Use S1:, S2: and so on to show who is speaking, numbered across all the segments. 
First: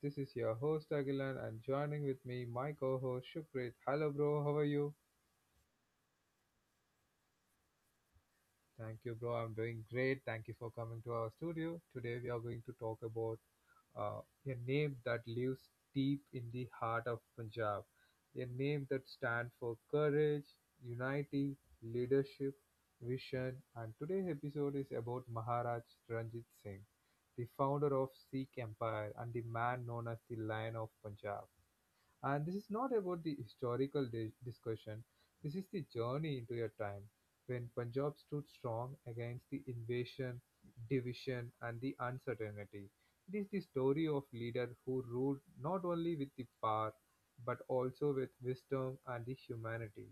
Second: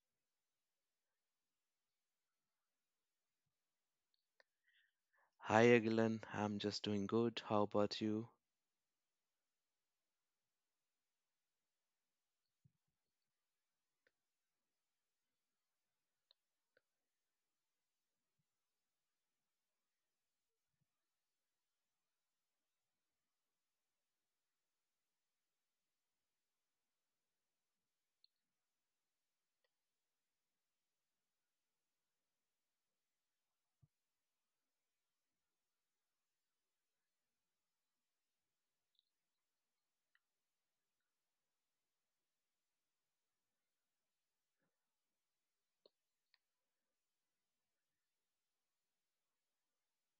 S1: This is your host Agilan and joining with me my co-host Shukrit. Hello bro, how are you?
S2: Hi Agilan, I'm just doing good. How about you?
S1: Thank you, bro. I'm doing great. Thank you for coming to our studio. Today, we are going to talk about uh, a name that lives deep in the heart of Punjab, a name that stands for courage, unity, leadership, vision. And today's episode is about Maharaj Ranjit Singh, the founder of Sikh Empire and the man known as the Lion of Punjab. And this is not about the historical discussion, this is the journey into a time when Punjab stood strong against the invasion, division, and the uncertainty. It is the story of leader who ruled not only with the power but also with wisdom and the humanity.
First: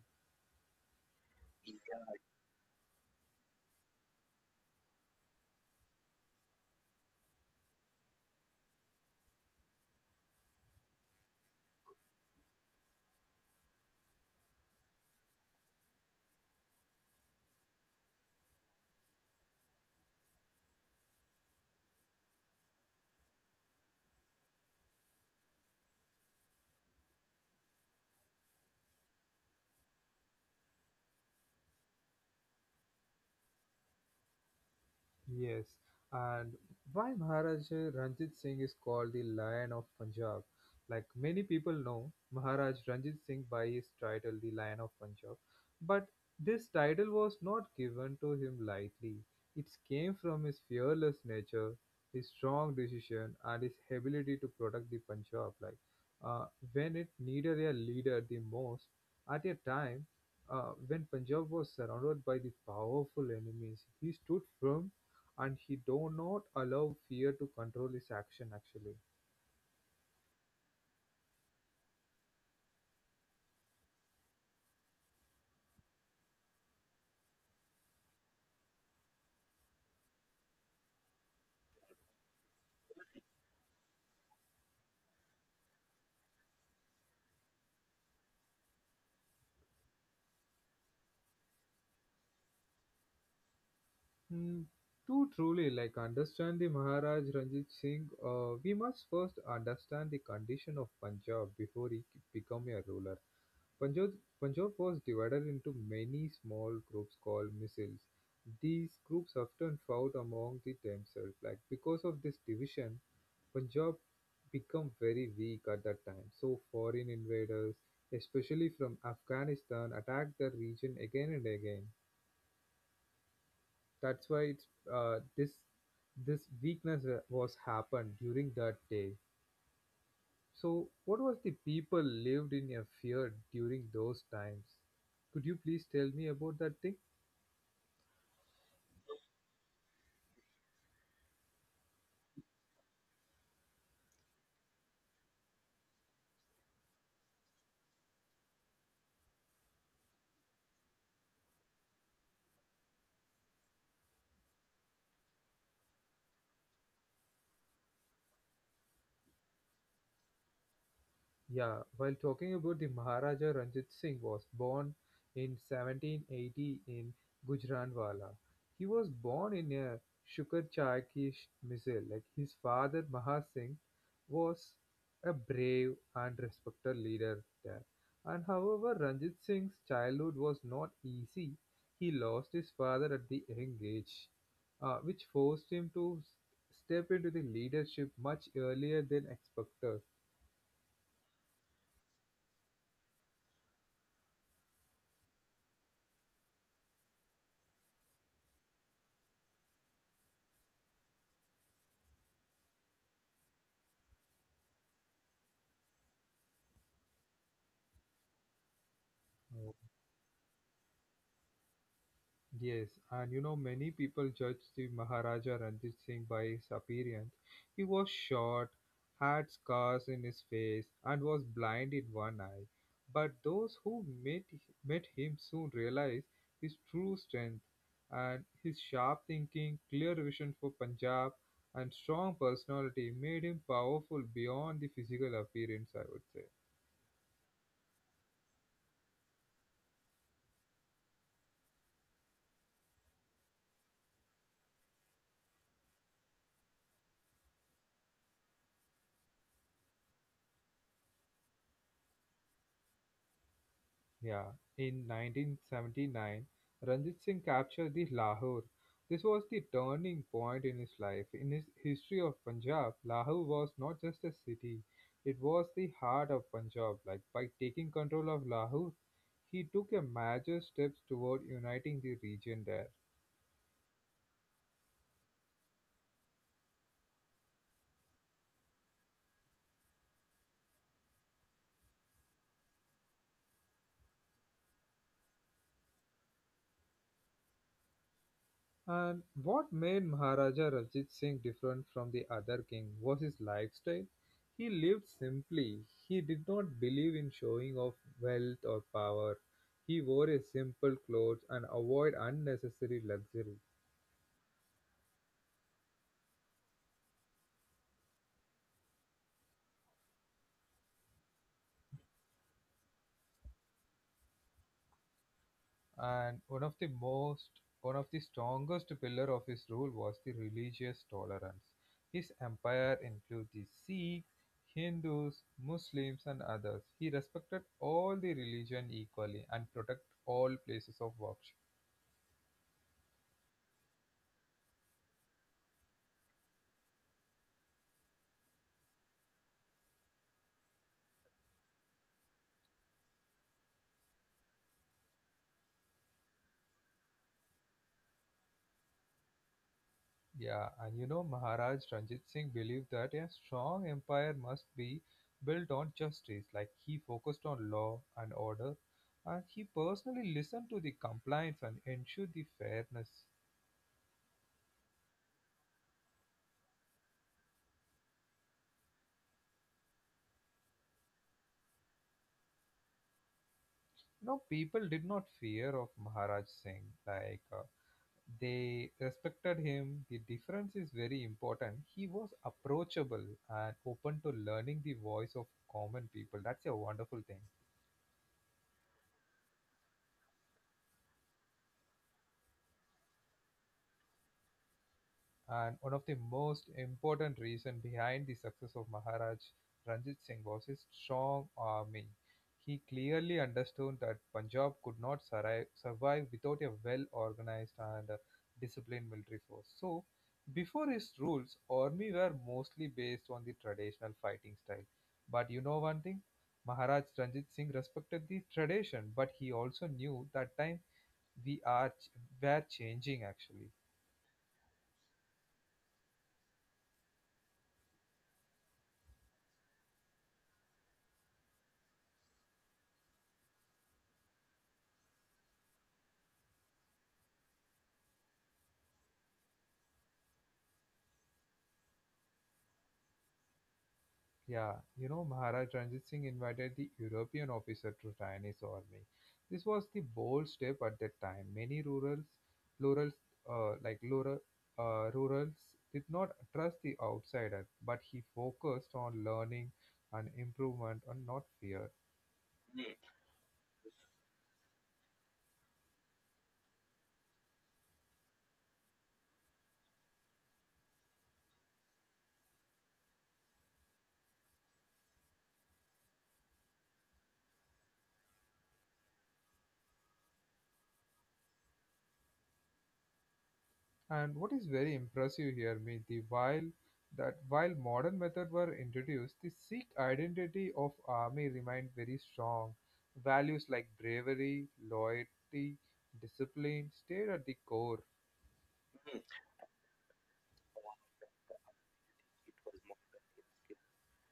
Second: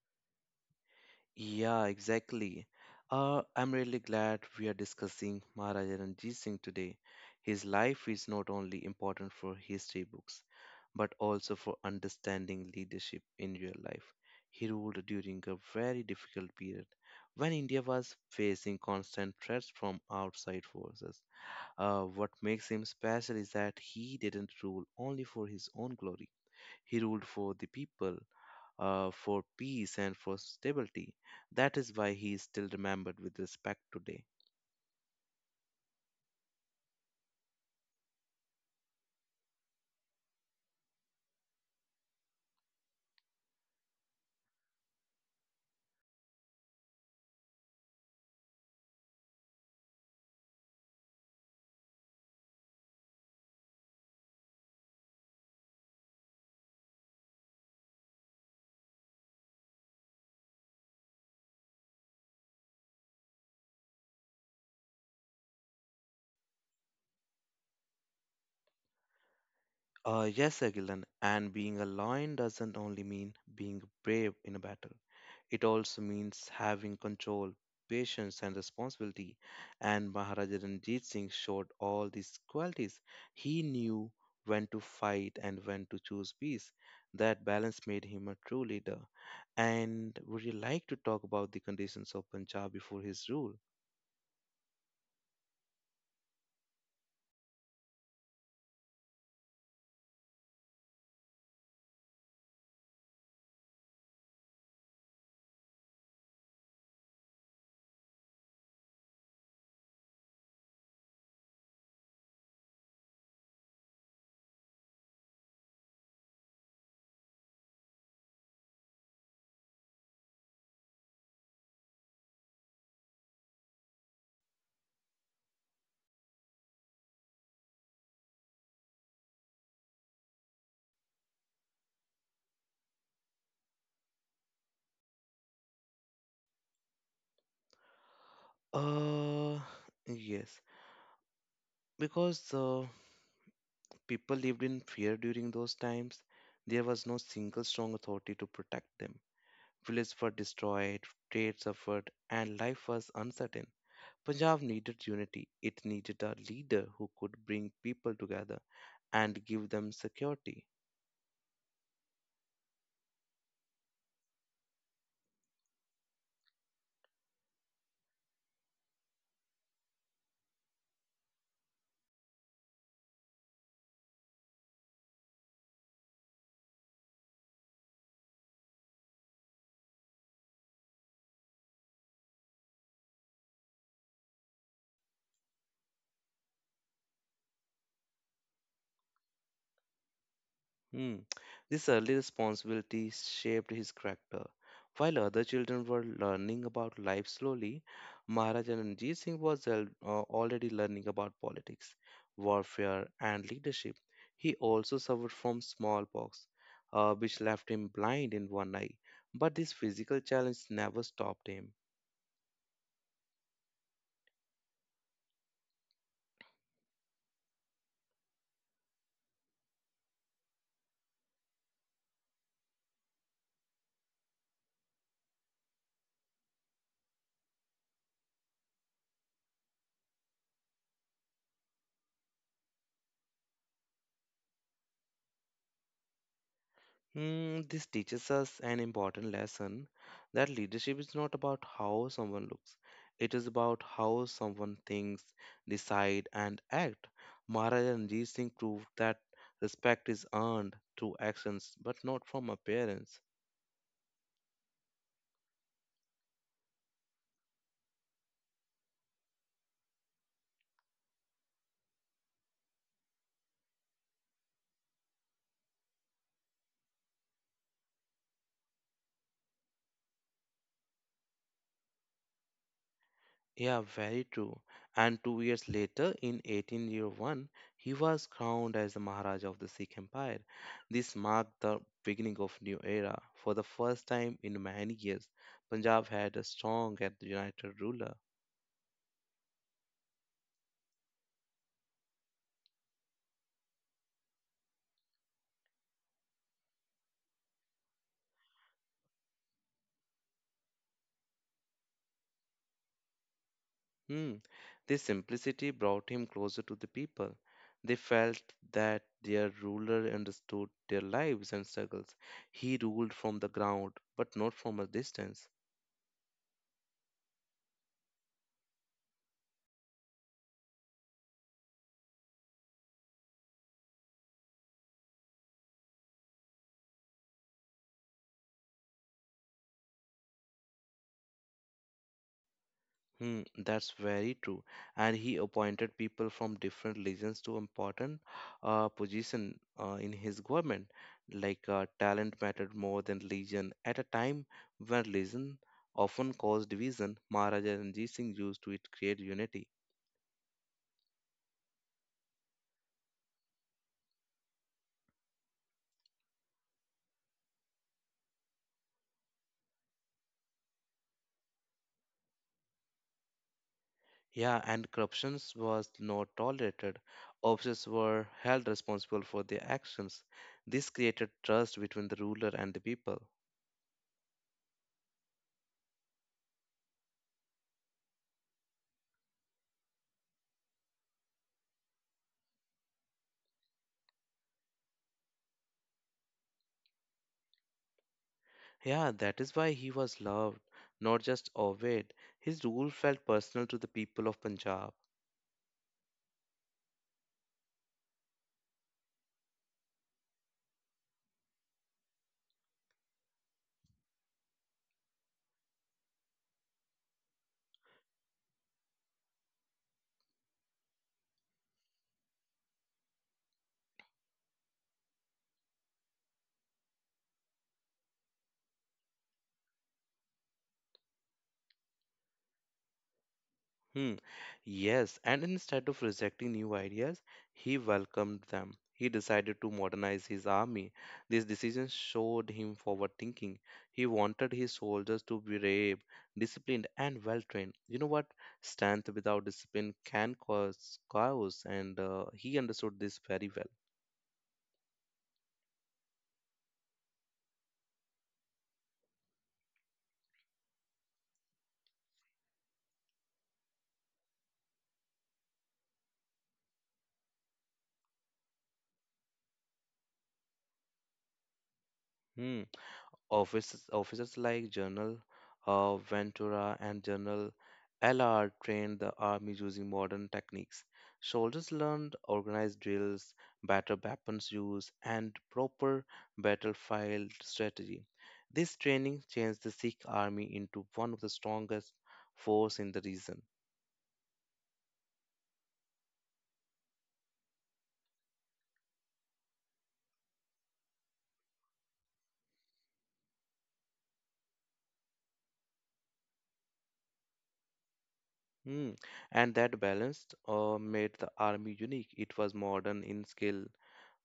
S2: Yeah, exactly. I'm really glad we are discussing Maharaja Ranjit Singh today. His life is not only important for history books, but also for understanding leadership in real life. He ruled during a very difficult period when India was facing constant threats from outside forces. What makes him special is that he didn't rule only for his own glory. He ruled for the people, for peace, and for stability. That is why he is still remembered with respect today.
S1: Yes, and why Maharaja Ranjit Singh is called the Lion of Punjab? Like many people know, Maharaj Ranjit Singh by his title, the Lion of Punjab. But this title was not given to him lightly. It came from his fearless nature, his strong decision, and his ability to protect the Punjab. Like uh, when it needed a leader the most, at a time when Punjab was surrounded by the powerful enemies, he stood firm and he do not allow fear to control his action actually.
S2: Yes, Agilan, and being a lion doesn't only mean being brave in a battle. It also means having control, patience, and responsibility. And Maharaja Ranjit Singh showed all these qualities. He knew when to fight and when to choose peace. That balance made him a true leader. And would you like to talk about the conditions of Punjab before his rule?
S1: Hmm. Too truly, like understand the Maharaj Ranjit Singh, we must first understand the condition of Punjab before he become a ruler. Punjab, Punjab was divided into many small groups called missiles. These groups often fought among the themselves. Like because of this division, Punjab became very weak at that time. So foreign invaders, especially from Afghanistan, attacked the region again and again. That's why it's this this weakness was happened during that day. So, what was the people lived in a fear during those times? Could you please tell me about that thing?
S2: Uh, yes, because people lived in fear during those times. There was no single strong authority to protect them. Villages were destroyed, trade suffered, and life was uncertain. Punjab needed unity. It needed a leader who could bring people together and give them security.
S1: Yeah, while talking about the Maharaja Ranjit Singh was born in 1780 in Gujranwala. He was born in a Shukar Chakish Misal. Like his father Maha Singh was a brave and respected leader there. And however, Ranjit Singh's childhood was not easy. He lost his father at the young age, which forced him to step into the leadership much earlier than expected.
S2: Hmm. This early responsibility shaped his character. While other children were learning about life slowly, Maharaja Ranjit Singh was already learning about politics, warfare, and leadership. He also suffered from smallpox, which left him blind in one eye, but this physical challenge never stopped him.
S1: Yes, and you know, many people judge the Maharaja Ranjit Singh by his appearance. He was short, had scars in his face, and was blind in one eye. But those who met him soon realized his true strength and his sharp thinking, clear vision for Punjab, and strong personality made him powerful beyond the physical appearance, I would say.
S2: Hmm, this teaches us an important lesson that leadership is not about how someone looks. It is about how someone thinks, decide, and act. Maharaj Ranjit Singh proved that respect is earned through actions, but not from appearance.
S1: Yeah, in 1979, Ranjit Singh captured the Lahore. This was the turning point in his life. In his history of Punjab, Lahore was not just a city, it was the heart of Punjab. Like by taking control of Lahore, he took a major steps toward uniting the region there.
S2: Yeah, very true. And 2 years later, in 1801, he was crowned as the Maharaja of the Sikh Empire. This marked the beginning of new era. For the first time in many years, Punjab had a strong and united ruler.
S1: And what made Maharaja Ranjit Singh different from the other king was his lifestyle. He lived simply. He did not believe in showing off wealth or power. He wore a simple clothes and avoid unnecessary luxury.
S2: Hmm. This simplicity brought him closer to the people. They felt that their ruler understood their lives and struggles. He ruled from the ground, but not from a distance.
S1: And one of the strongest pillar of his rule was the religious tolerance. His empire included the Sikhs, Hindus, Muslims and others. He respected all the religion equally and protected all places of worship.
S2: Hmm, that's very true. And he appointed people from different legions to important position in his government. Like talent mattered more than legion at a time when legion often caused division. Maharaja Ranjit Singh used to it create unity.
S1: Yeah, and you know, Maharaj Ranjit Singh believed that a strong empire must be built on justice. Like he focused on law and order, and he personally listened to the complaints and ensured the fairness.
S2: Yeah, and corruptions was not tolerated. Officers were held responsible for their actions. This created trust between the ruler and the people.
S1: No, people did not fear of Maharaj Singh. Like they respected him. The difference is very important. He was approachable and open to learning the voice of common people. That's a wonderful thing.
S2: Yeah, that is why he was loved, not just obeyed. His rule felt personal to the people of Punjab.
S1: And one of the most important reasons behind the success of Maharaj Ranjit Singh was his strong army. He clearly understood that Punjab could not survive without a well organized and disciplined military force. So, before his rules, army were mostly based on the traditional fighting style. But you know one thing, Maharaj Ranjit Singh respected the tradition, but he also knew that time were changing actually.
S2: Hmm. Yes, and instead of rejecting new ideas, he welcomed them. He decided to modernize his army. This decision showed him forward thinking. He wanted his soldiers to be brave, disciplined, and well trained. You know what? Strength without discipline can cause chaos, and he understood this very well.
S1: Yeah, you know, Maharaj Ranjit Singh invited the European officer to join his army. This was the bold step at that time. Many rurals, uh, like rural, rurals did not trust the outsider, but he focused on learning and improvement and not fear.
S2: Hmm. Offices like General Ventura and General Allard trained the army using modern techniques. Soldiers learned organized drills, better weapons use, and proper battlefield strategy. This training changed the Sikh army into one of the strongest force in the region.
S1: And what is very impressive here, me, while that while modern methods were introduced, the Sikh identity of army remained very strong. Values like bravery, loyalty, discipline stayed at the core.
S2: Mm. And that balance made the army unique. It was modern in scale,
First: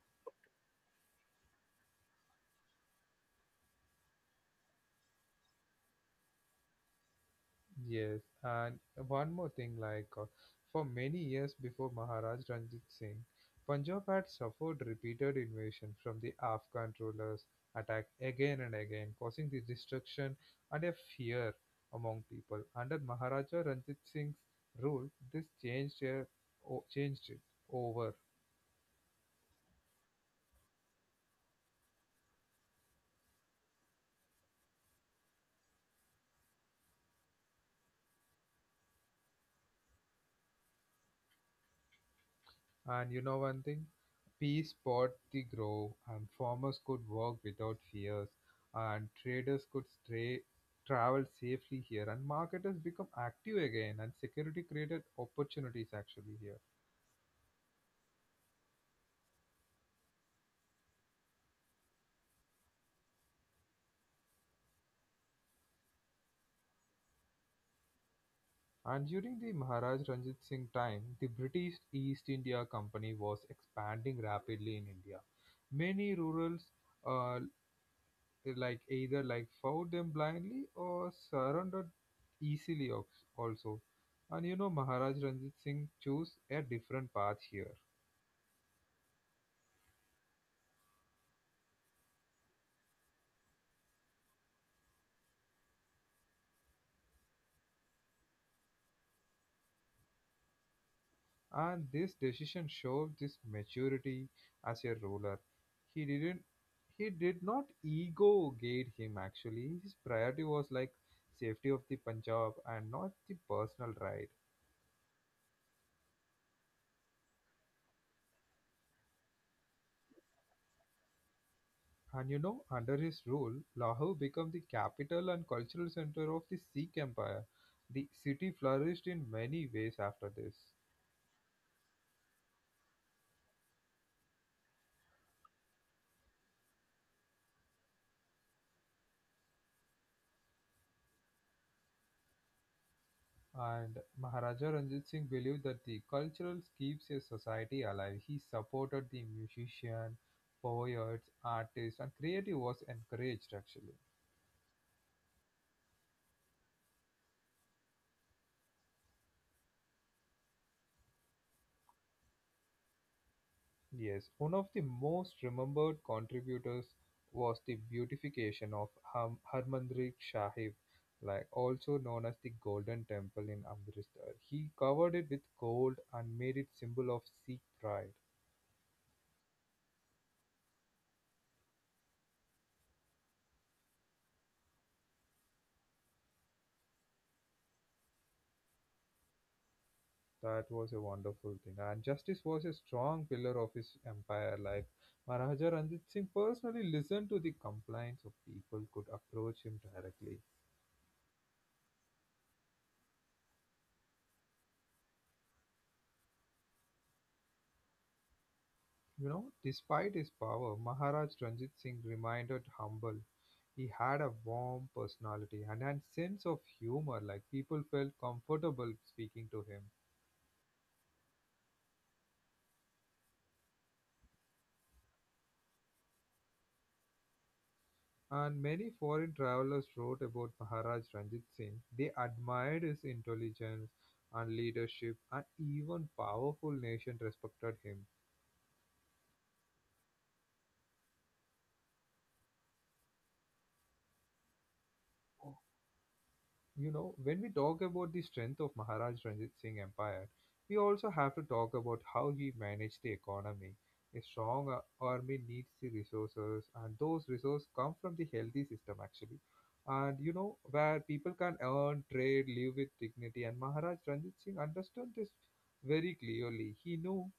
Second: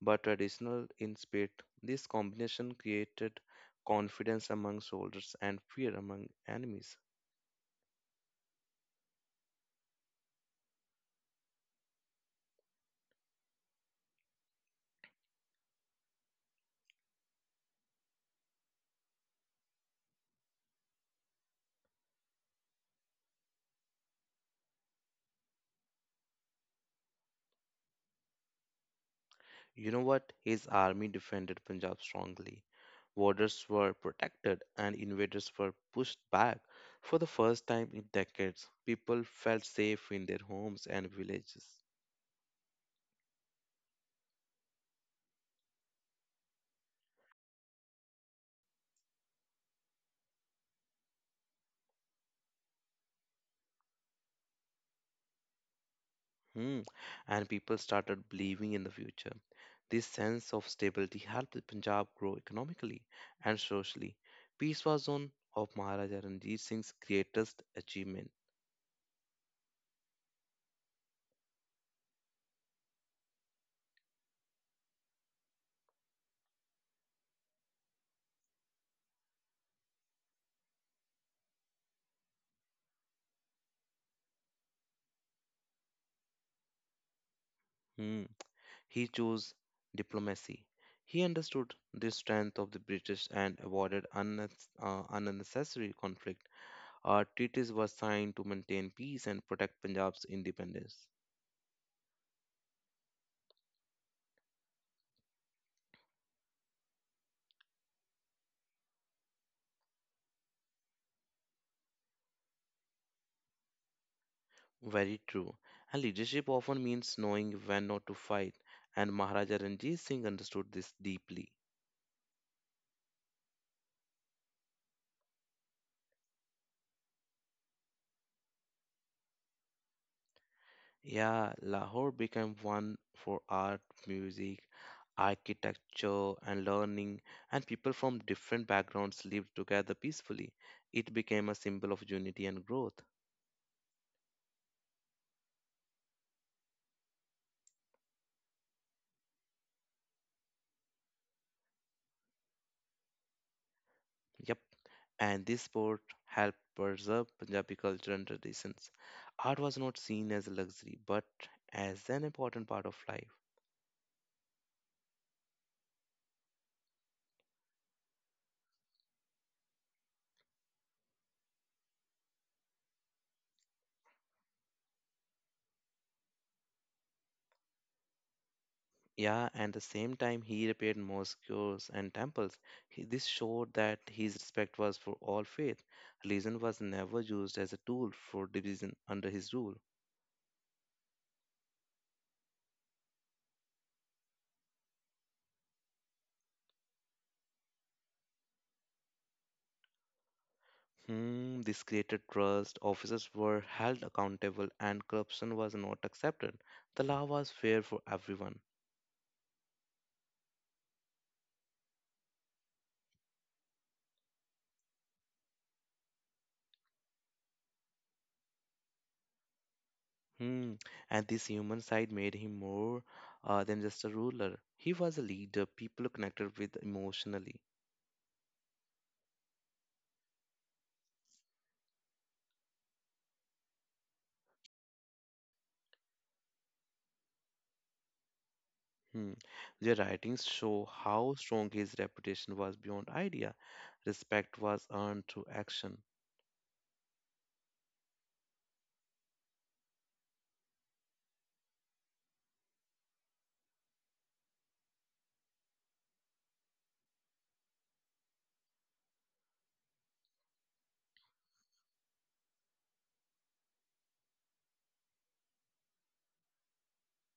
S2: but traditional in spirit. This combination created confidence among soldiers and fear among enemies.
S1: Yes, and one more thing, like for many years before Maharaj Ranjit Singh, Punjab had suffered repeated invasion from the Afghan rulers, attacked again and again, causing the destruction and a fear among people. Under Maharaja Ranjit Singh's rule, this changed, changed it over.
S2: You know what? His army defended Punjab strongly. Borders were protected and invaders were pushed back. For the first time in decades, people felt safe in their homes and villages.
S1: And you know one thing? Peace bought the grove, and farmers could work without fears, and traders could travel safely here, and marketers become active again, and security created opportunities actually here.
S2: Hmm. And people started believing in the future. This sense of stability helped the Punjab grow economically and socially. Peace was one of Maharaja Ranjit Singh's greatest achievement.
S1: And during the Maharaj Ranjit Singh time, the British East India Company was expanding rapidly in India. Many rurals uh, like either like fought them blindly or surrendered easily also, and you know, Maharaj Ranjit Singh chose a different path here.
S2: Hmm. He chose diplomacy. He understood the strength of the British and avoided unnecessary conflict. Treaties were signed to maintain peace and protect Punjab's independence.
S1: And this decision showed this maturity as a ruler. He didn't he did not ego gate him actually. His priority was like safety of the Punjab and not the personal right.
S2: Very true. And leadership often means knowing when not to fight, and Maharaja Ranjit Singh understood this deeply.
S1: And you know, under his rule, Lahore became the capital and cultural center of the Sikh Empire. The city flourished in many ways after this.
S2: Yeah, Lahore became one for art, music, architecture, and learning, and people from different backgrounds lived together peacefully. It became a symbol of unity and growth.
S1: And Maharaja Ranjit Singh believed that the cultural keeps a society alive. He supported the musician, poets, artists, and creative was encouraged actually.
S2: Yep, and this sport helped preserve Punjabi culture and traditions. Art was not seen as a luxury, but as an important part of life.
S1: Yes, one of the most remembered contributors was the beautification of Harmandir Sahib, like also known as the Golden Temple in Amritsar. He covered it with gold and made it symbol of Sikh pride.
S2: Yeah, and the same time he repaired mosques and temples. This showed that his respect was for all faith. Religion was never used as a tool for division under his rule.
S1: That was a wonderful thing. And justice was a strong pillar of his empire. Like Maharaja Ranjit Singh personally listened to the complaints of people could approach him directly.
S2: Hmm, this created trust, officers were held accountable, and corruption was not accepted. The law was fair for everyone.
S1: You know, despite his power, Maharaj Ranjit Singh remained humble. He had a warm personality and a sense of humor, like people felt comfortable speaking to him.
S2: Hmm, and this human side made him more than just a ruler. He was a leader people connected with emotionally.
S1: And many foreign travelers wrote about Maharaj Ranjit Singh. They admired his intelligence and leadership, and even powerful nations respected him.
S2: Hmm. Their writings show how strong his reputation was beyond idea. Respect was earned through action.
S1: You know, when we talk about the strength of Maharaj Ranjit Singh Empire, we also have to talk about how he managed the economy. A strong army needs the resources, and those resources come from the healthy system actually. And you know, where people can earn, trade, live with dignity. And Maharaj Ranjit Singh understood this very clearly. He knew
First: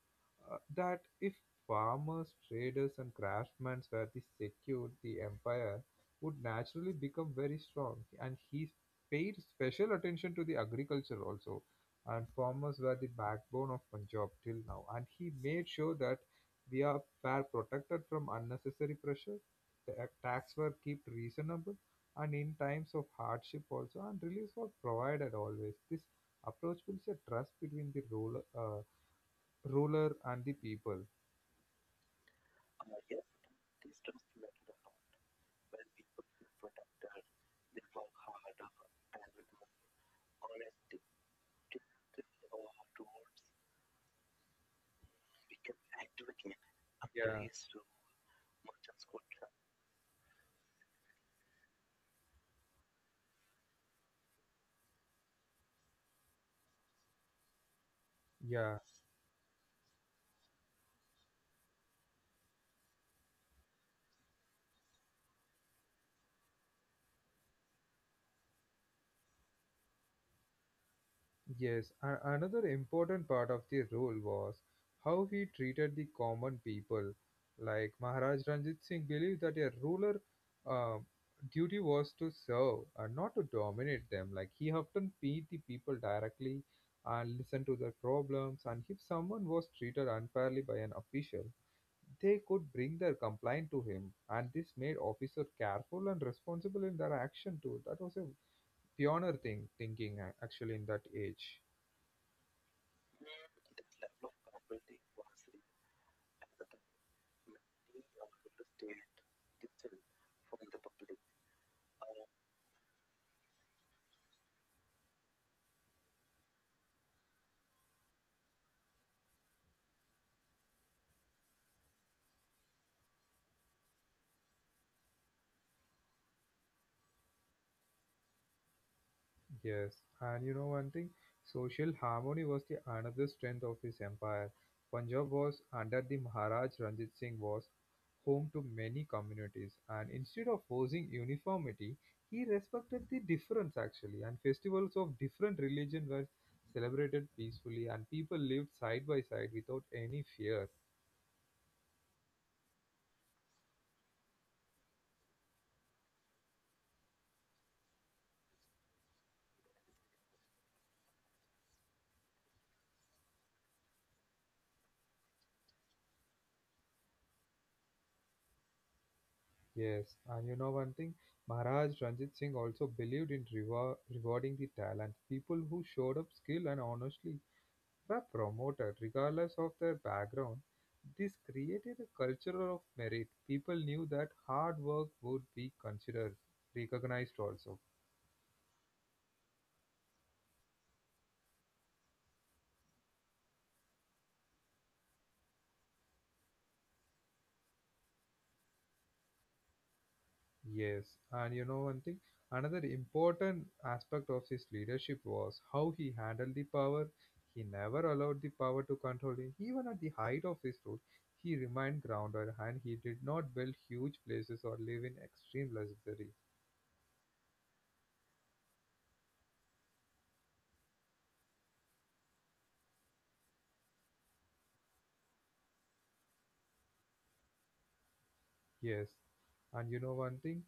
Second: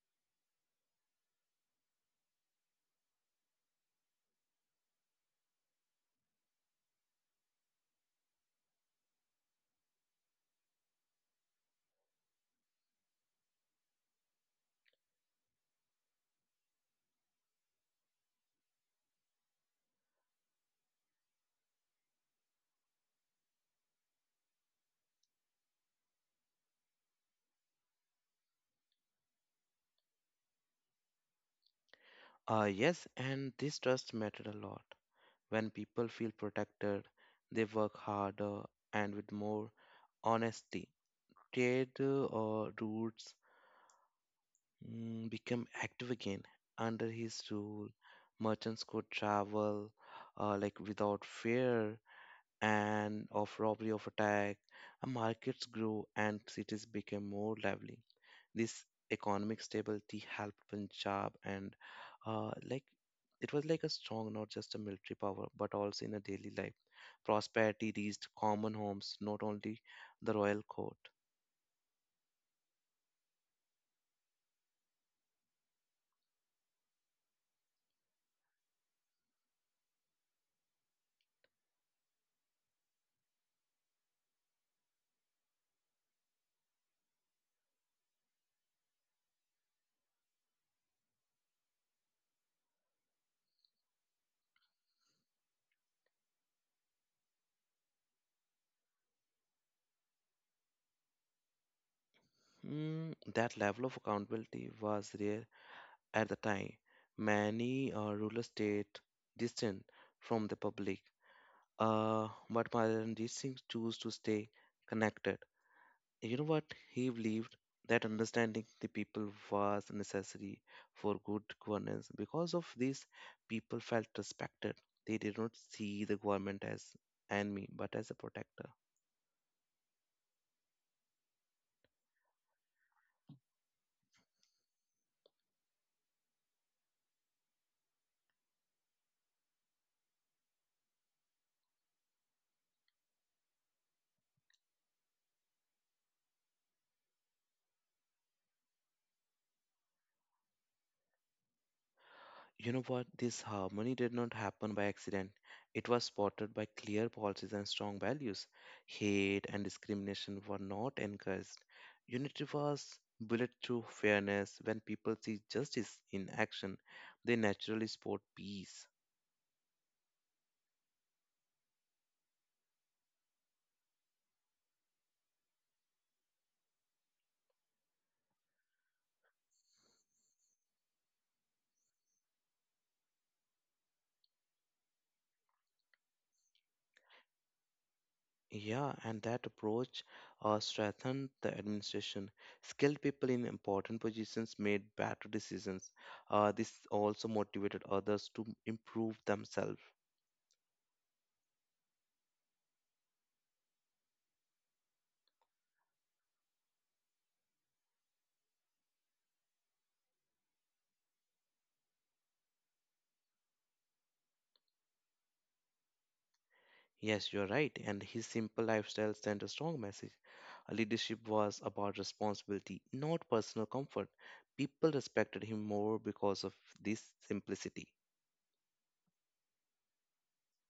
S1: that if farmers, traders, and craftsmen were the secured, the empire would naturally become very strong. And his paid special attention to the agriculture also, and farmers were the backbone of Punjab till now. And he made sure that we are were protected from unnecessary pressure, the tax were kept reasonable, and in times of hardship also, and relief was provided always. This approach builds a trust between the ruler and the people.
S2: Ah, yes, and this trust mattered a lot. When people feel protected, they work harder and with more honesty. Trade or routes became active again. Under his
S1: Yeah,
S2: rule, merchants could travel like without fear. And of robbery of attack and markets grew and cities became more lively. This
S1: yeah.
S2: economic stability helped Punjab and like it was like a strong not just a military power but also in a daily life prosperity reached common homes not only the royal court.
S1: Yes, and another important part of the role was how he treated the common people. Like Maharaj Ranjit Singh believed that a ruler uh, duty was to serve and not to dominate them. Like he often beat the people directly and listened to their problems. And if someone was treated unfairly by an official, they could bring their complaint to him. And this made officers careful and responsible in their action too. That was a pioneer thing thinking actually in that age.
S2: Hmm, that level of accountability was rare at the time many rural states distant from the public. But Maharajandit Singh choose to stay connected. You know what? He believed that understanding the people was necessary for good governance. Because of this, people felt respected. They did not see the government as enemy, but as a protector.
S1: Yes, and you know one thing, social harmony was the another strength of his empire. Punjab was under the Maharaj Ranjit Singh was home to many communities, and instead of forcing uniformity, he respected the difference actually, and festivals of different religion were celebrated peacefully, and people lived side by side without any fear.
S2: You know what? This harmony did not happen by accident. It was spotted by clear policies and strong values. Hate and discrimination were not encouraged. Unity was built through fairness. When people see justice in action, they naturally support peace.
S1: Yes, and you know one thing, Maharaj Ranjit Singh also believed in rewarding the talent, people who showed up skill and honestly were promoted regardless of their background. This created a culture of merit. People knew that hard work would be considered, recognized also.
S2: Yeah, and that approach strengthened the administration. Skilled people in important positions made better decisions. This also motivated others to improve themselves.
S1: Yes, and you know one thing, another important aspect of his leadership was how he handled the power. He never allowed the power to control him. Even at the height of his rule, he remained grounded and he did not build huge places or live in extreme luxury.
S2: Yes, you're right. And his simple lifestyle sent a strong message. Leadership was about responsibility, not personal comfort. People respected him more because of this simplicity.
S1: Yes, and you know one thing,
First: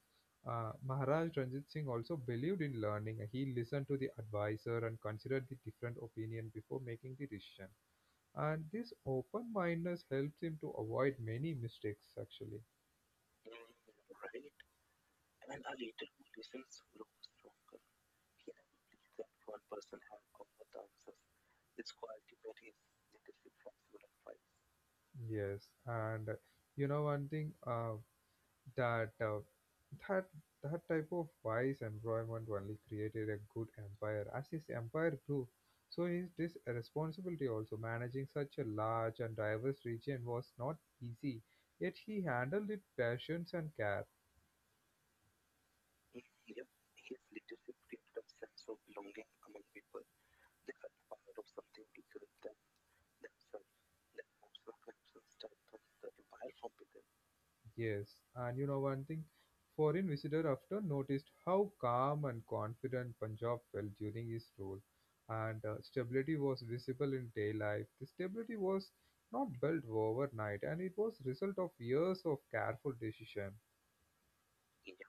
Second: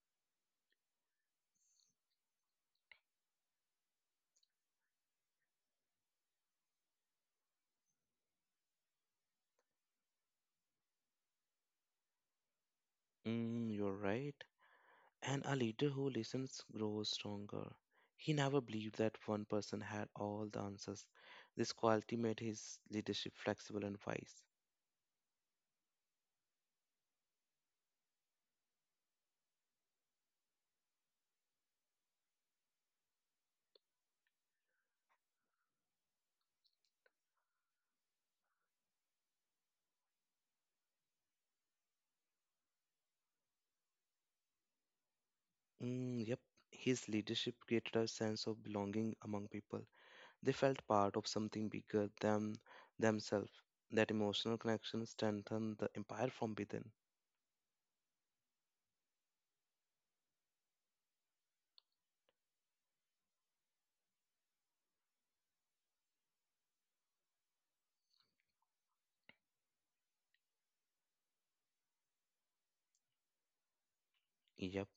S1: Maharaj Ranjit Singh also believed in learning. He listened to the advisor and considered the different opinion before making the decision. And this open-mindedness helps him to avoid many mistakes, actually.
S2: Mm, you're right. And a leader who listens grows stronger. He never believed that one person had all the answers. This quality made his leadership flexible and wise.
S1: Yes, and you know one thing that that that type of wise employment only created a good empire. As his empire grew, so his this responsibility also managing such a large and diverse region was not easy. Yet he handled it patience and care.
S2: Mm, yep, his leadership created a sense of belonging among people. They felt part of something bigger than themselves. That emotional connection strengthened the empire from within.
S1: Yes, and you know one thing, foreign visitor often noticed how calm and confident Punjab felt during his rule, and stability was visible in day life. The stability was not built overnight, and it was result of years of careful decision.
S2: Yep.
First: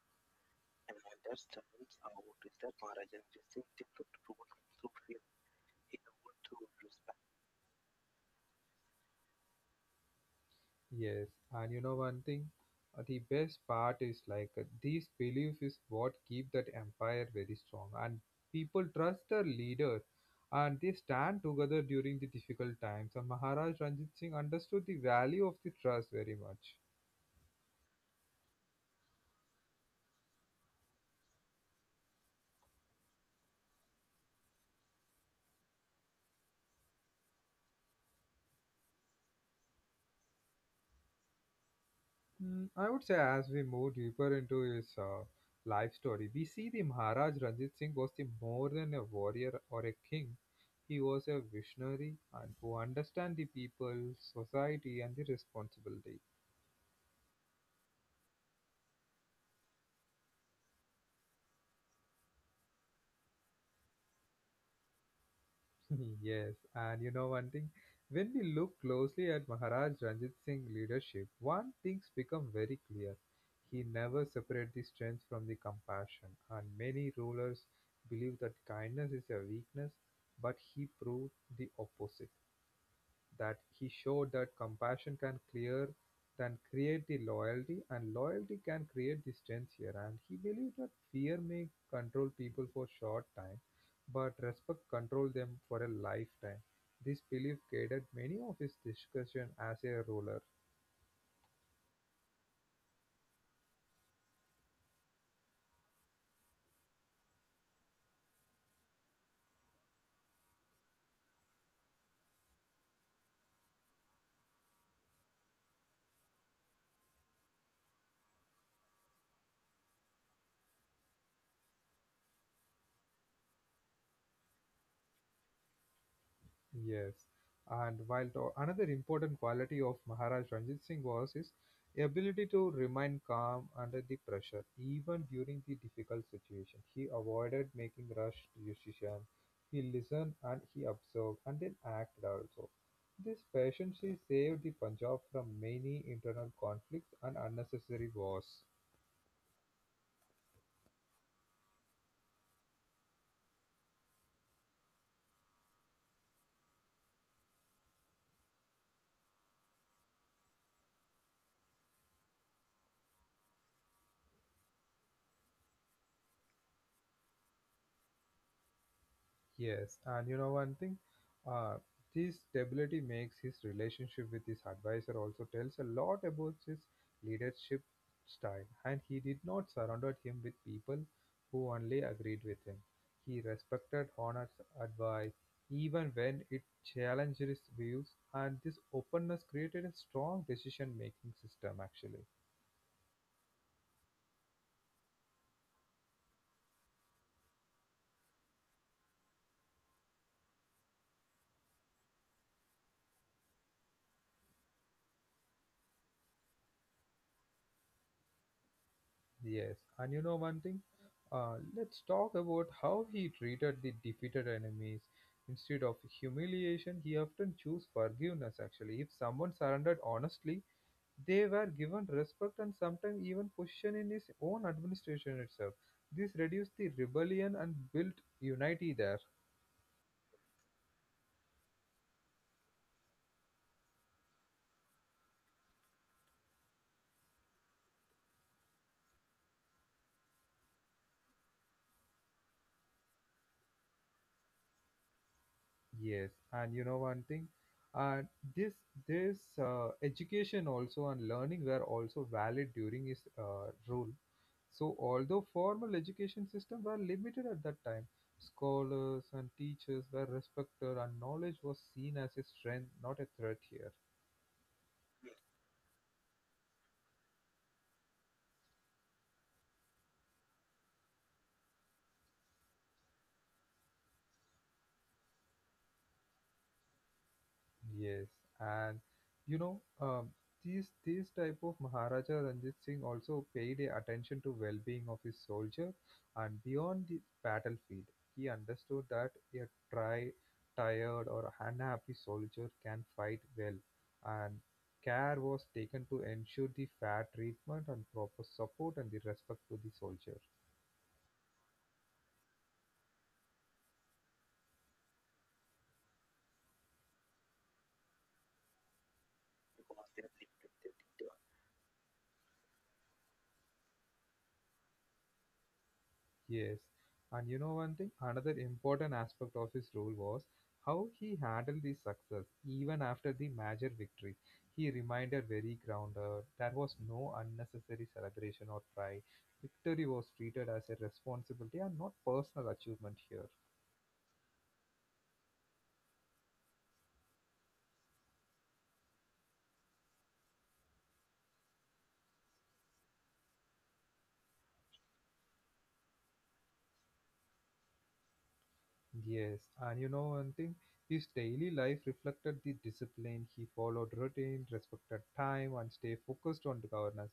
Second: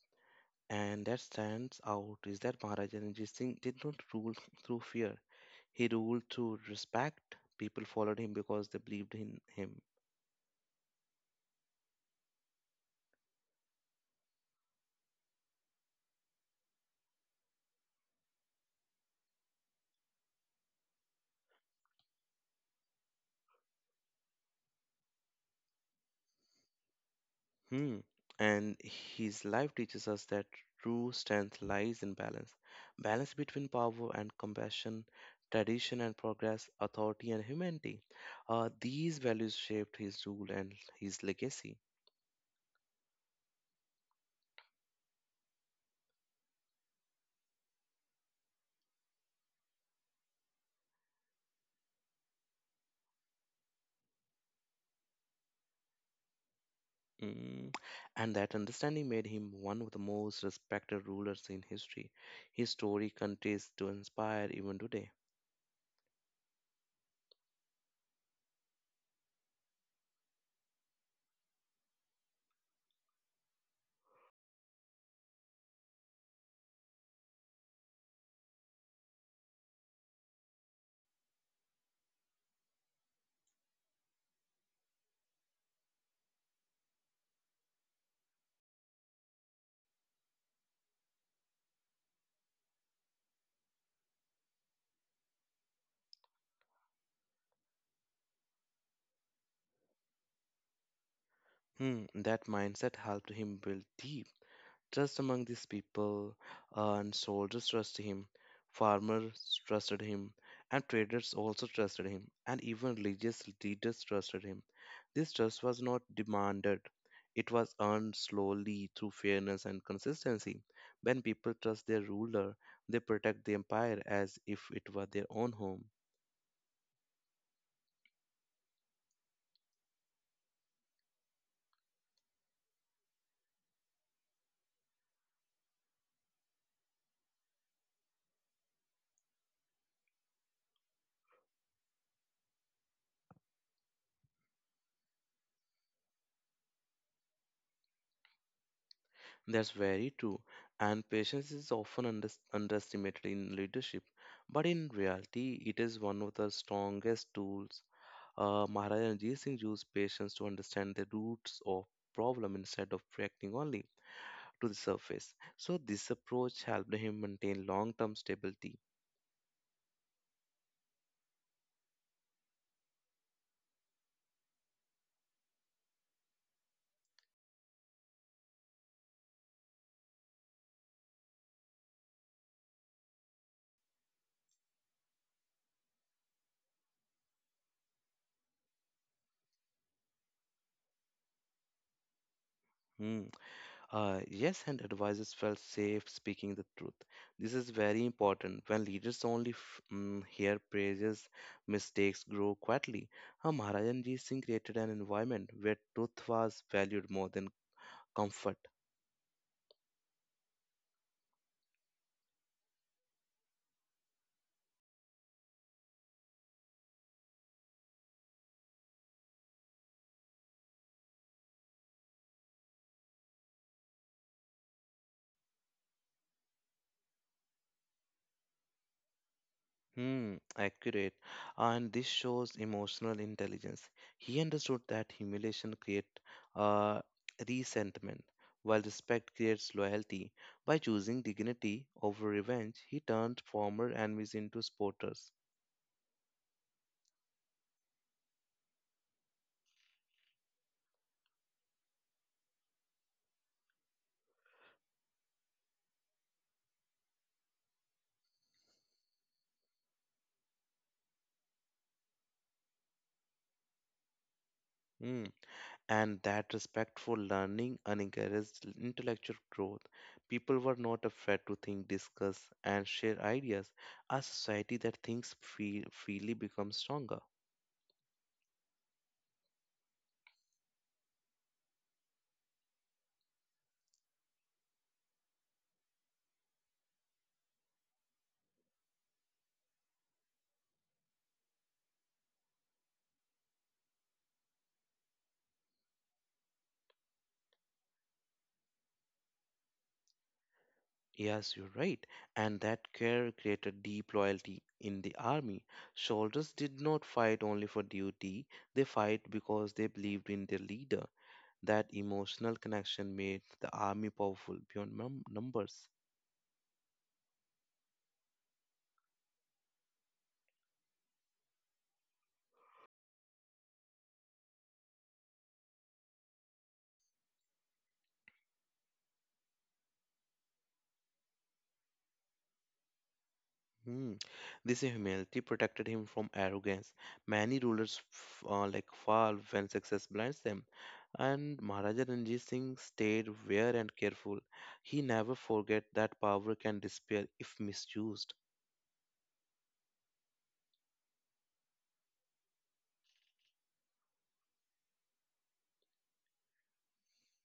S2: And that stands out is that Maharaja Ranjit Singh did not rule through fear. He ruled through respect. People followed him because they believed in him.
S1: Yes, and you know one thing, the best part is these beliefs is what keep that empire very strong, and people trust their leader, and they stand together during the difficult times. And Maharaj Ranjit Singh understood the value of the trust very much.
S2: Hmm. And his life teaches us that true strength lies in balance balance between power and compassion, tradition and progress, authority and humanity. These values shaped his rule and his legacy.
S1: I would say as we move deeper into his life story, we see the Maharaj Ranjit Singh was the more than a warrior or a king. He was a visionary and who understand the people, society, and the responsibility.
S2: Mm. And that understanding made him one of the most respected rulers in history. His story continues to inspire even today.
S1: Yes, and you know one thing, when we look closely at Maharaj Ranjit Singh's leadership, one thing's become very clear. He never separated the strength from the compassion, and many rulers believe that kindness is a weakness, but he proved the opposite that he showed that compassion can clear can create the loyalty and loyalty can create the strength here, and he believed that fear may control people for short time but respect control them for a lifetime. This belief guided many of his discussion as a ruler.
S2: Hmm. That mindset helped him build deep. Trust among these people and soldiers trusted him, farmers trusted him, and traders also trusted him, and even religious leaders trusted him. This trust was not demanded, it was earned slowly through fairness and consistency. When people trust their ruler, they protect the empire as if it were their own home.
S1: Yes, and another important quality of Maharaj Ranjit Singh was his ability to remain calm under the pressure, even during the difficult situation. He avoided making rushed decisions. He listened and he observed and then acted also. This patience saved the Punjab from many internal conflicts and unnecessary wars.
S2: That's very true, and patience is often underestimated in leadership, but in reality, it is one of the strongest tools. Maharaja Ranjit Singh used patience to understand the roots of problem instead of reacting only to the surface. So this approach helped him maintain long-term stability.
S1: Yes, and you know one thing, uh, this stability makes his relationship with his advisor also tells a lot about his leadership style. And he did not surround him with people who only agreed with him. He respected honest advice even when it challenged his views, and this openness created a strong decision-making system actually.
S2: Hmm. Yes, and advisors felt safe speaking the truth. This is very important. When leaders only hear praises, mistakes grow quietly. Maharaja Ranjit Singh created an environment where truth was valued more than comfort.
S1: Yes, and you know one thing? Let's talk about how he treated the defeated enemies. Instead of humiliation, he often chose forgiveness actually. If someone surrendered honestly, they were given respect and sometimes even position in his own administration itself. This reduced the rebellion and built unity there.
S2: Hmm, accurate. And this shows emotional intelligence. He understood that humiliation creates uh, resentment, while respect creates loyalty. By choosing dignity over revenge, he turned former enemies into supporters.
S1: Yes, and you know one thing, uh, this this education also and learning were also valid during his rule. So although formal education system were limited at that time, scholars and teachers were respected, and knowledge was seen as a strength, not a threat here.
S2: Hmm. And that respect for learning and encouraged intellectual growth. People were not afraid to think, discuss, and share ideas. A society that thinks freely becomes stronger.
S1: Yes, and you know, these type of Maharaja Ranjit Singh also paid a attention to well-being of his soldier, and beyond the battlefield, he understood that a try tired, or unhappy soldier can fight well, and care was taken to ensure the fair treatment and proper support and the respect to the soldier.
S2: Yes, you're right. And that care created deep loyalty in the army. Soldiers did not fight only for duty, they fight because they believed in their leader. That emotional connection made the army powerful beyond numbers.
S1: Yes. And you know one thing, another important aspect of his role was how he handled the success even after the major victory. He reminded very grounded there was no unnecessary celebration or pride. Victory was treated as a responsibility and not personal achievement here.
S2: Hmm. This humility protected him from arrogance. Many rulers like fall when success blinds them, and Maharaja Ranjit Singh stayed aware and careful. He never forget that power can disappear if misused.
S1: Yes, and you know one thing, his daily life reflected the discipline he followed, routine, respected time, and stay focused on the governance.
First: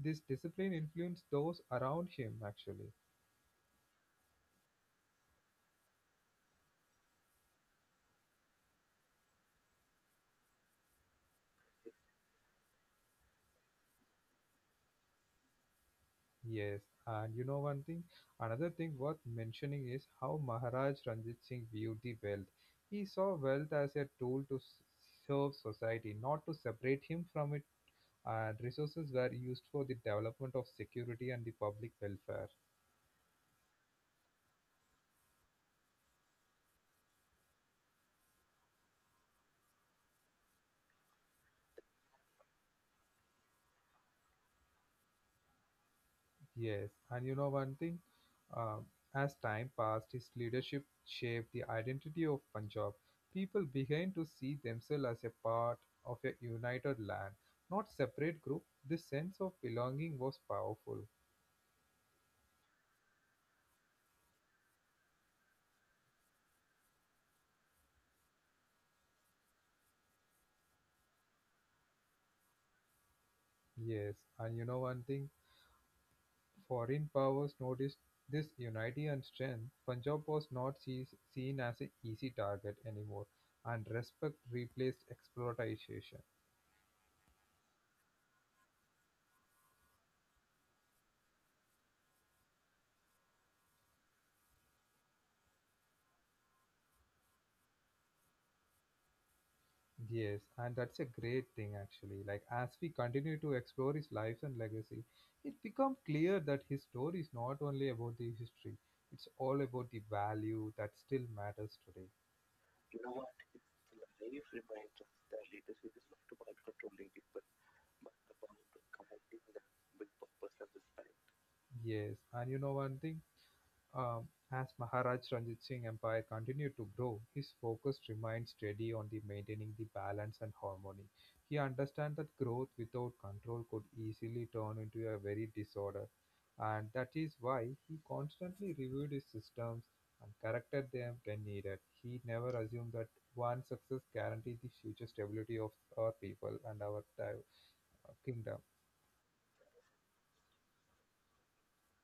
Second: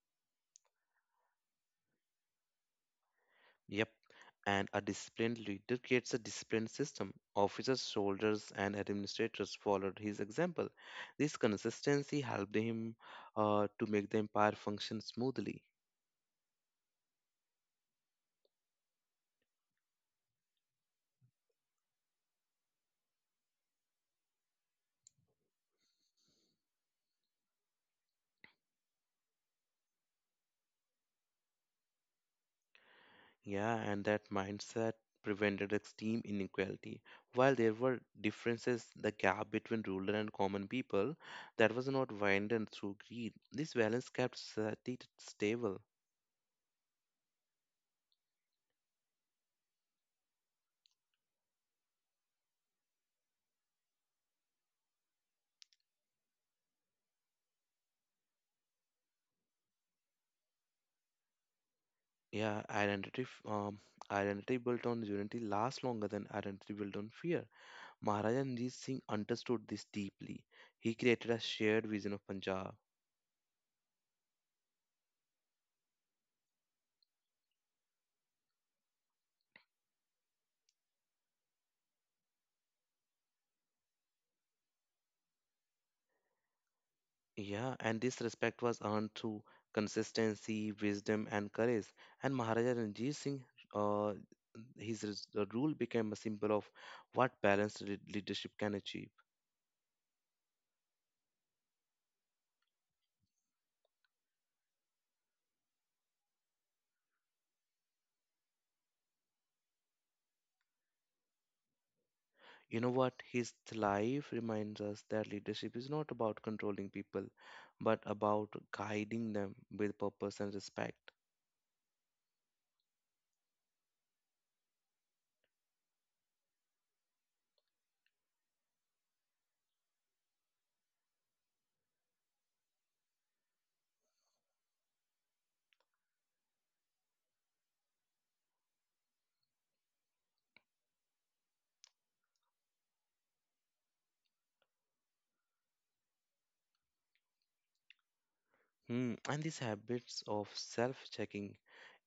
S1: This discipline influenced those around him actually.
S2: Yep, and a disciplined leader creates a disciplined system. Officers, soldiers, and administrators followed his example. This consistency helped him to make the empire function smoothly.
S1: Yes, and you know one thing, another thing worth mentioning is how Maharaj Ranjit Singh viewed the wealth. He saw wealth as a tool to serve society, not to separate him from it, and resources were used for the development of security and the public welfare.
S2: Yeah, and that mindset prevented extreme inequality. While there were differences, the gap between ruler and common people that was not widened through greed. This balance kept society stable.
S1: Yes, and you know one thing? Um, as time passed, his leadership shaped the identity of Punjab. People began to see themselves as a part of a united land, not separate group. This sense of belonging was powerful.
S2: Yeah, identity built on unity lasts longer than identity built on fear. Maharaja Ranjit Singh understood this deeply. He created a shared vision of Punjab.
S1: Yes, and you know one thing? Foreign powers noticed this unity and strength. Punjab was not sees, seen as an easy target anymore, and respect replaced exploitation.
S2: Yeah, and this respect was earned through consistency, wisdom, and courage. And Maharaja Ranjit Singh, uh, rule became a symbol of what balanced leadership can achieve.
S1: Yes, and that's a great thing actually. Like, as we continue to explore his life and legacy, it becomes clear that his story is not only about the history, it's all about the value that still matters today.
S2: You know what? His life reminds us that leadership is not about controlling people, but about guiding them with purpose and respect.
S1: Yes, and you know one thing? As Maharaj Ranjit Singh empire continued to grow, his focus remained steady on the maintaining the balance and harmony. He understands that growth without control could easily turn into a very disorder, and that is why he constantly reviewed his systems and corrected them when needed. He never assumed that one success guaranteed the future stability of our people and our kingdom.
S2: Hmm. And these habits of self checking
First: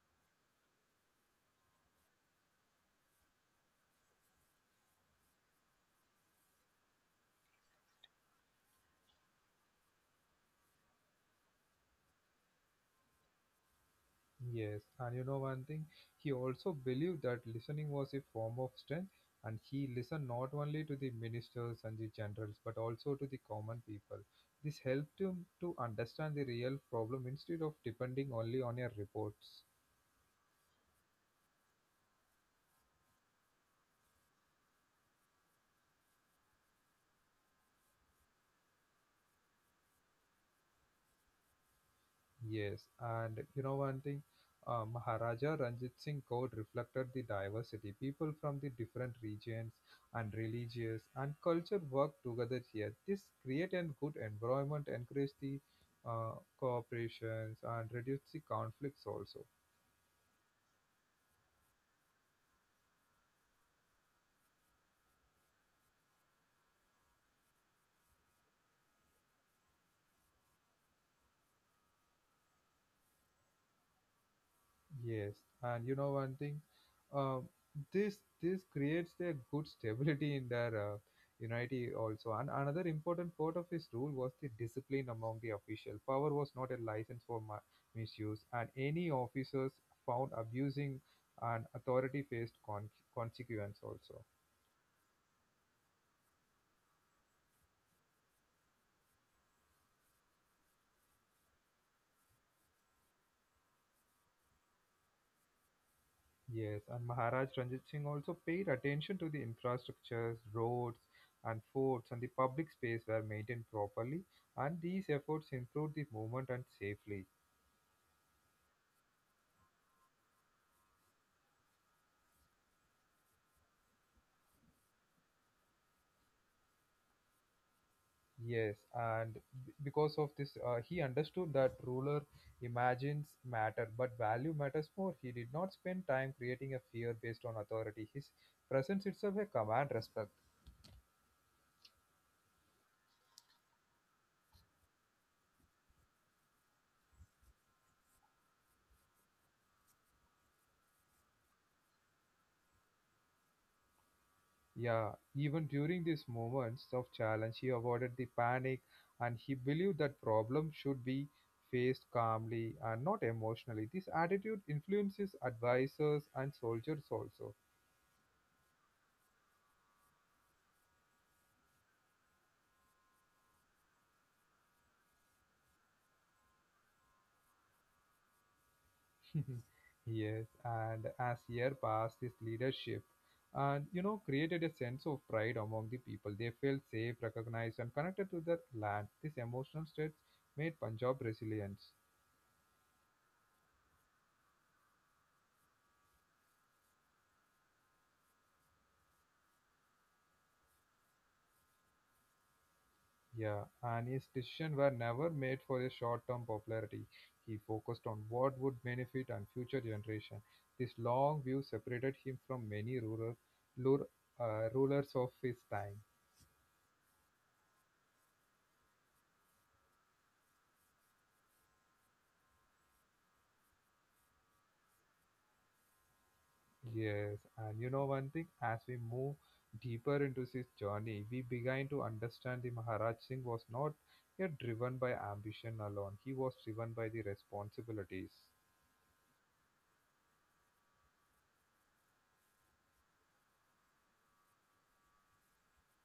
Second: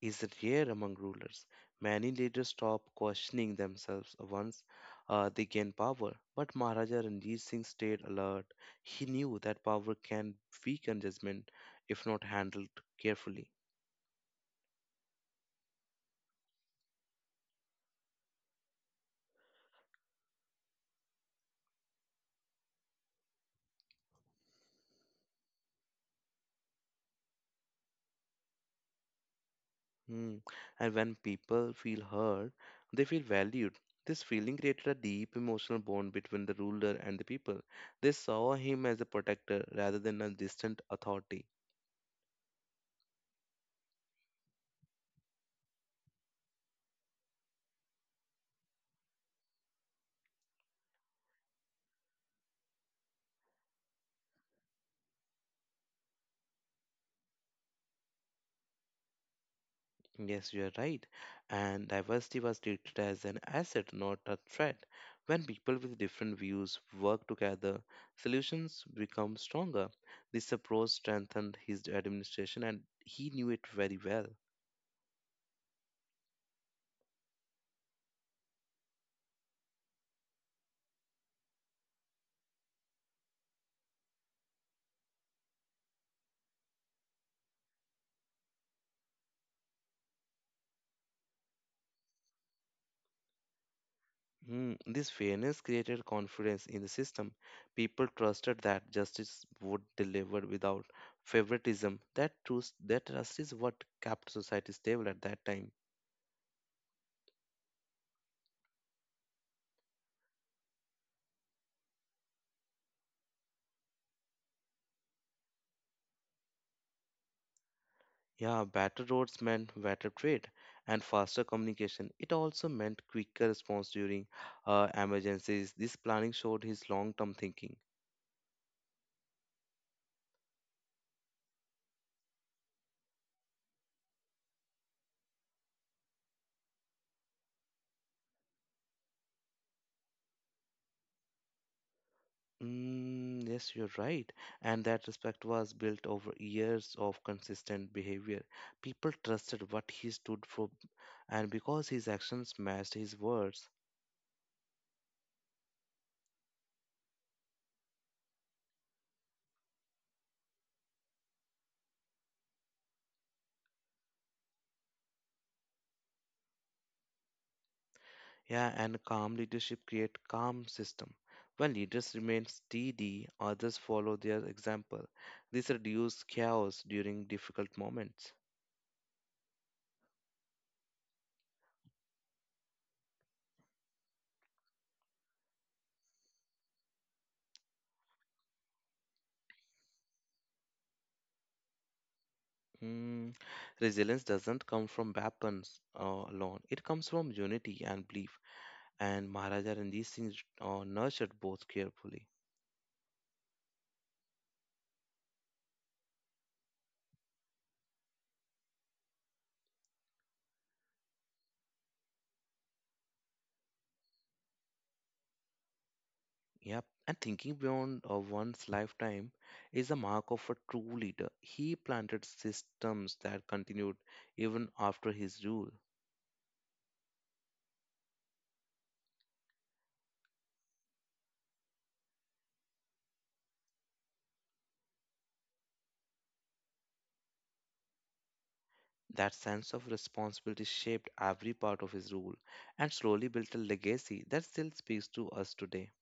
S2: is rare among rulers. Many leaders stop questioning themselves once they gain power. But Maharaja Ranjit Singh stayed alert. He knew that power can weaken judgment if not handled carefully.
S1: Yes, and you know one thing, he also believed that listening was a form of strength, and he listened not only to the ministers and the generals but also to the common people. This helped him to understand the real problem instead of depending only on your reports.
S2: Mm. And when people feel heard, they feel valued. This feeling created a deep emotional bond between the ruler and the people. They saw him as a protector rather than a distant authority.
S1: Yes, and you know one thing, Maharaja Ranjit Singh Code reflected the diversity. People from the different regions and religious and culture work together here. This create a good environment, encourage the uh, cooperations and reduce the conflicts also.
S2: Yes, you are right. And diversity was treated as an asset, not a threat. When people with different views work together, solutions become stronger. This approach strengthened his administration, and he knew it very well.
S1: Yes, and you know one thing, um, this this creates a good stability in their unity also. And another important part of his rule was the discipline among the official. Power was not a license for misuse, and any officers found abusing an authority faced consequence also.
S2: Hmm, this fairness created confidence in the system. People trusted that justice would deliver without favoritism. That trust is what kept society stable at that time.
S1: Yes, and Maharaj Ranjit Singh also paid attention to the infrastructures, roads, and forts, and the public space were maintained properly. And these efforts improved the movement and safely.
S2: Yeah, better roads meant better trade and faster communication. It also meant quicker response during emergencies. This planning showed his long-term thinking.
S1: Yes, and because of this, he understood that ruler imagines matter, but value matters more. He did not spend time creating a fear based on authority. His presence itself a command respect.
S2: Mm, yes, you're right. And that respect was built over years of consistent behavior. People trusted what he stood for, and because his actions matched his words.
S1: Yeah, even during these moments of challenge, he avoided the panic and he believed that problems should be faced calmly and not emotionally. This attitude influences advisors and soldiers also.
S2: Yeah, and calm leadership create calm system. When leaders remain steady, others follow their example. This reduces chaos during difficult moments.
S1: Yes, and as year passed, his leadership and you know created a sense of pride among the people. They felt safe, recognized, and connected to their land. This emotional state made Punjab resilient.
S2: Mm, resilience doesn't come from weapons alone. It comes from unity and belief. And Maharaja Ranjit Singh nurtured both carefully.
S1: Yeah, and his decisions were never made for a short-term popularity. He focused on what would benefit and future generation. This long view separated him from many lur, rulers of his time.
S2: Yep. And thinking beyond one's lifetime is the mark of a true leader. He planted systems that continued even after his rule.
S1: Yes, and you know one thing, as we move deeper into his journey, we begin to understand the Maharaj Singh was not yet driven by ambition alone. He was driven by the responsibilities.
S2: That sense of responsibility shaped every part of his rule and slowly built a legacy that still speaks to us today.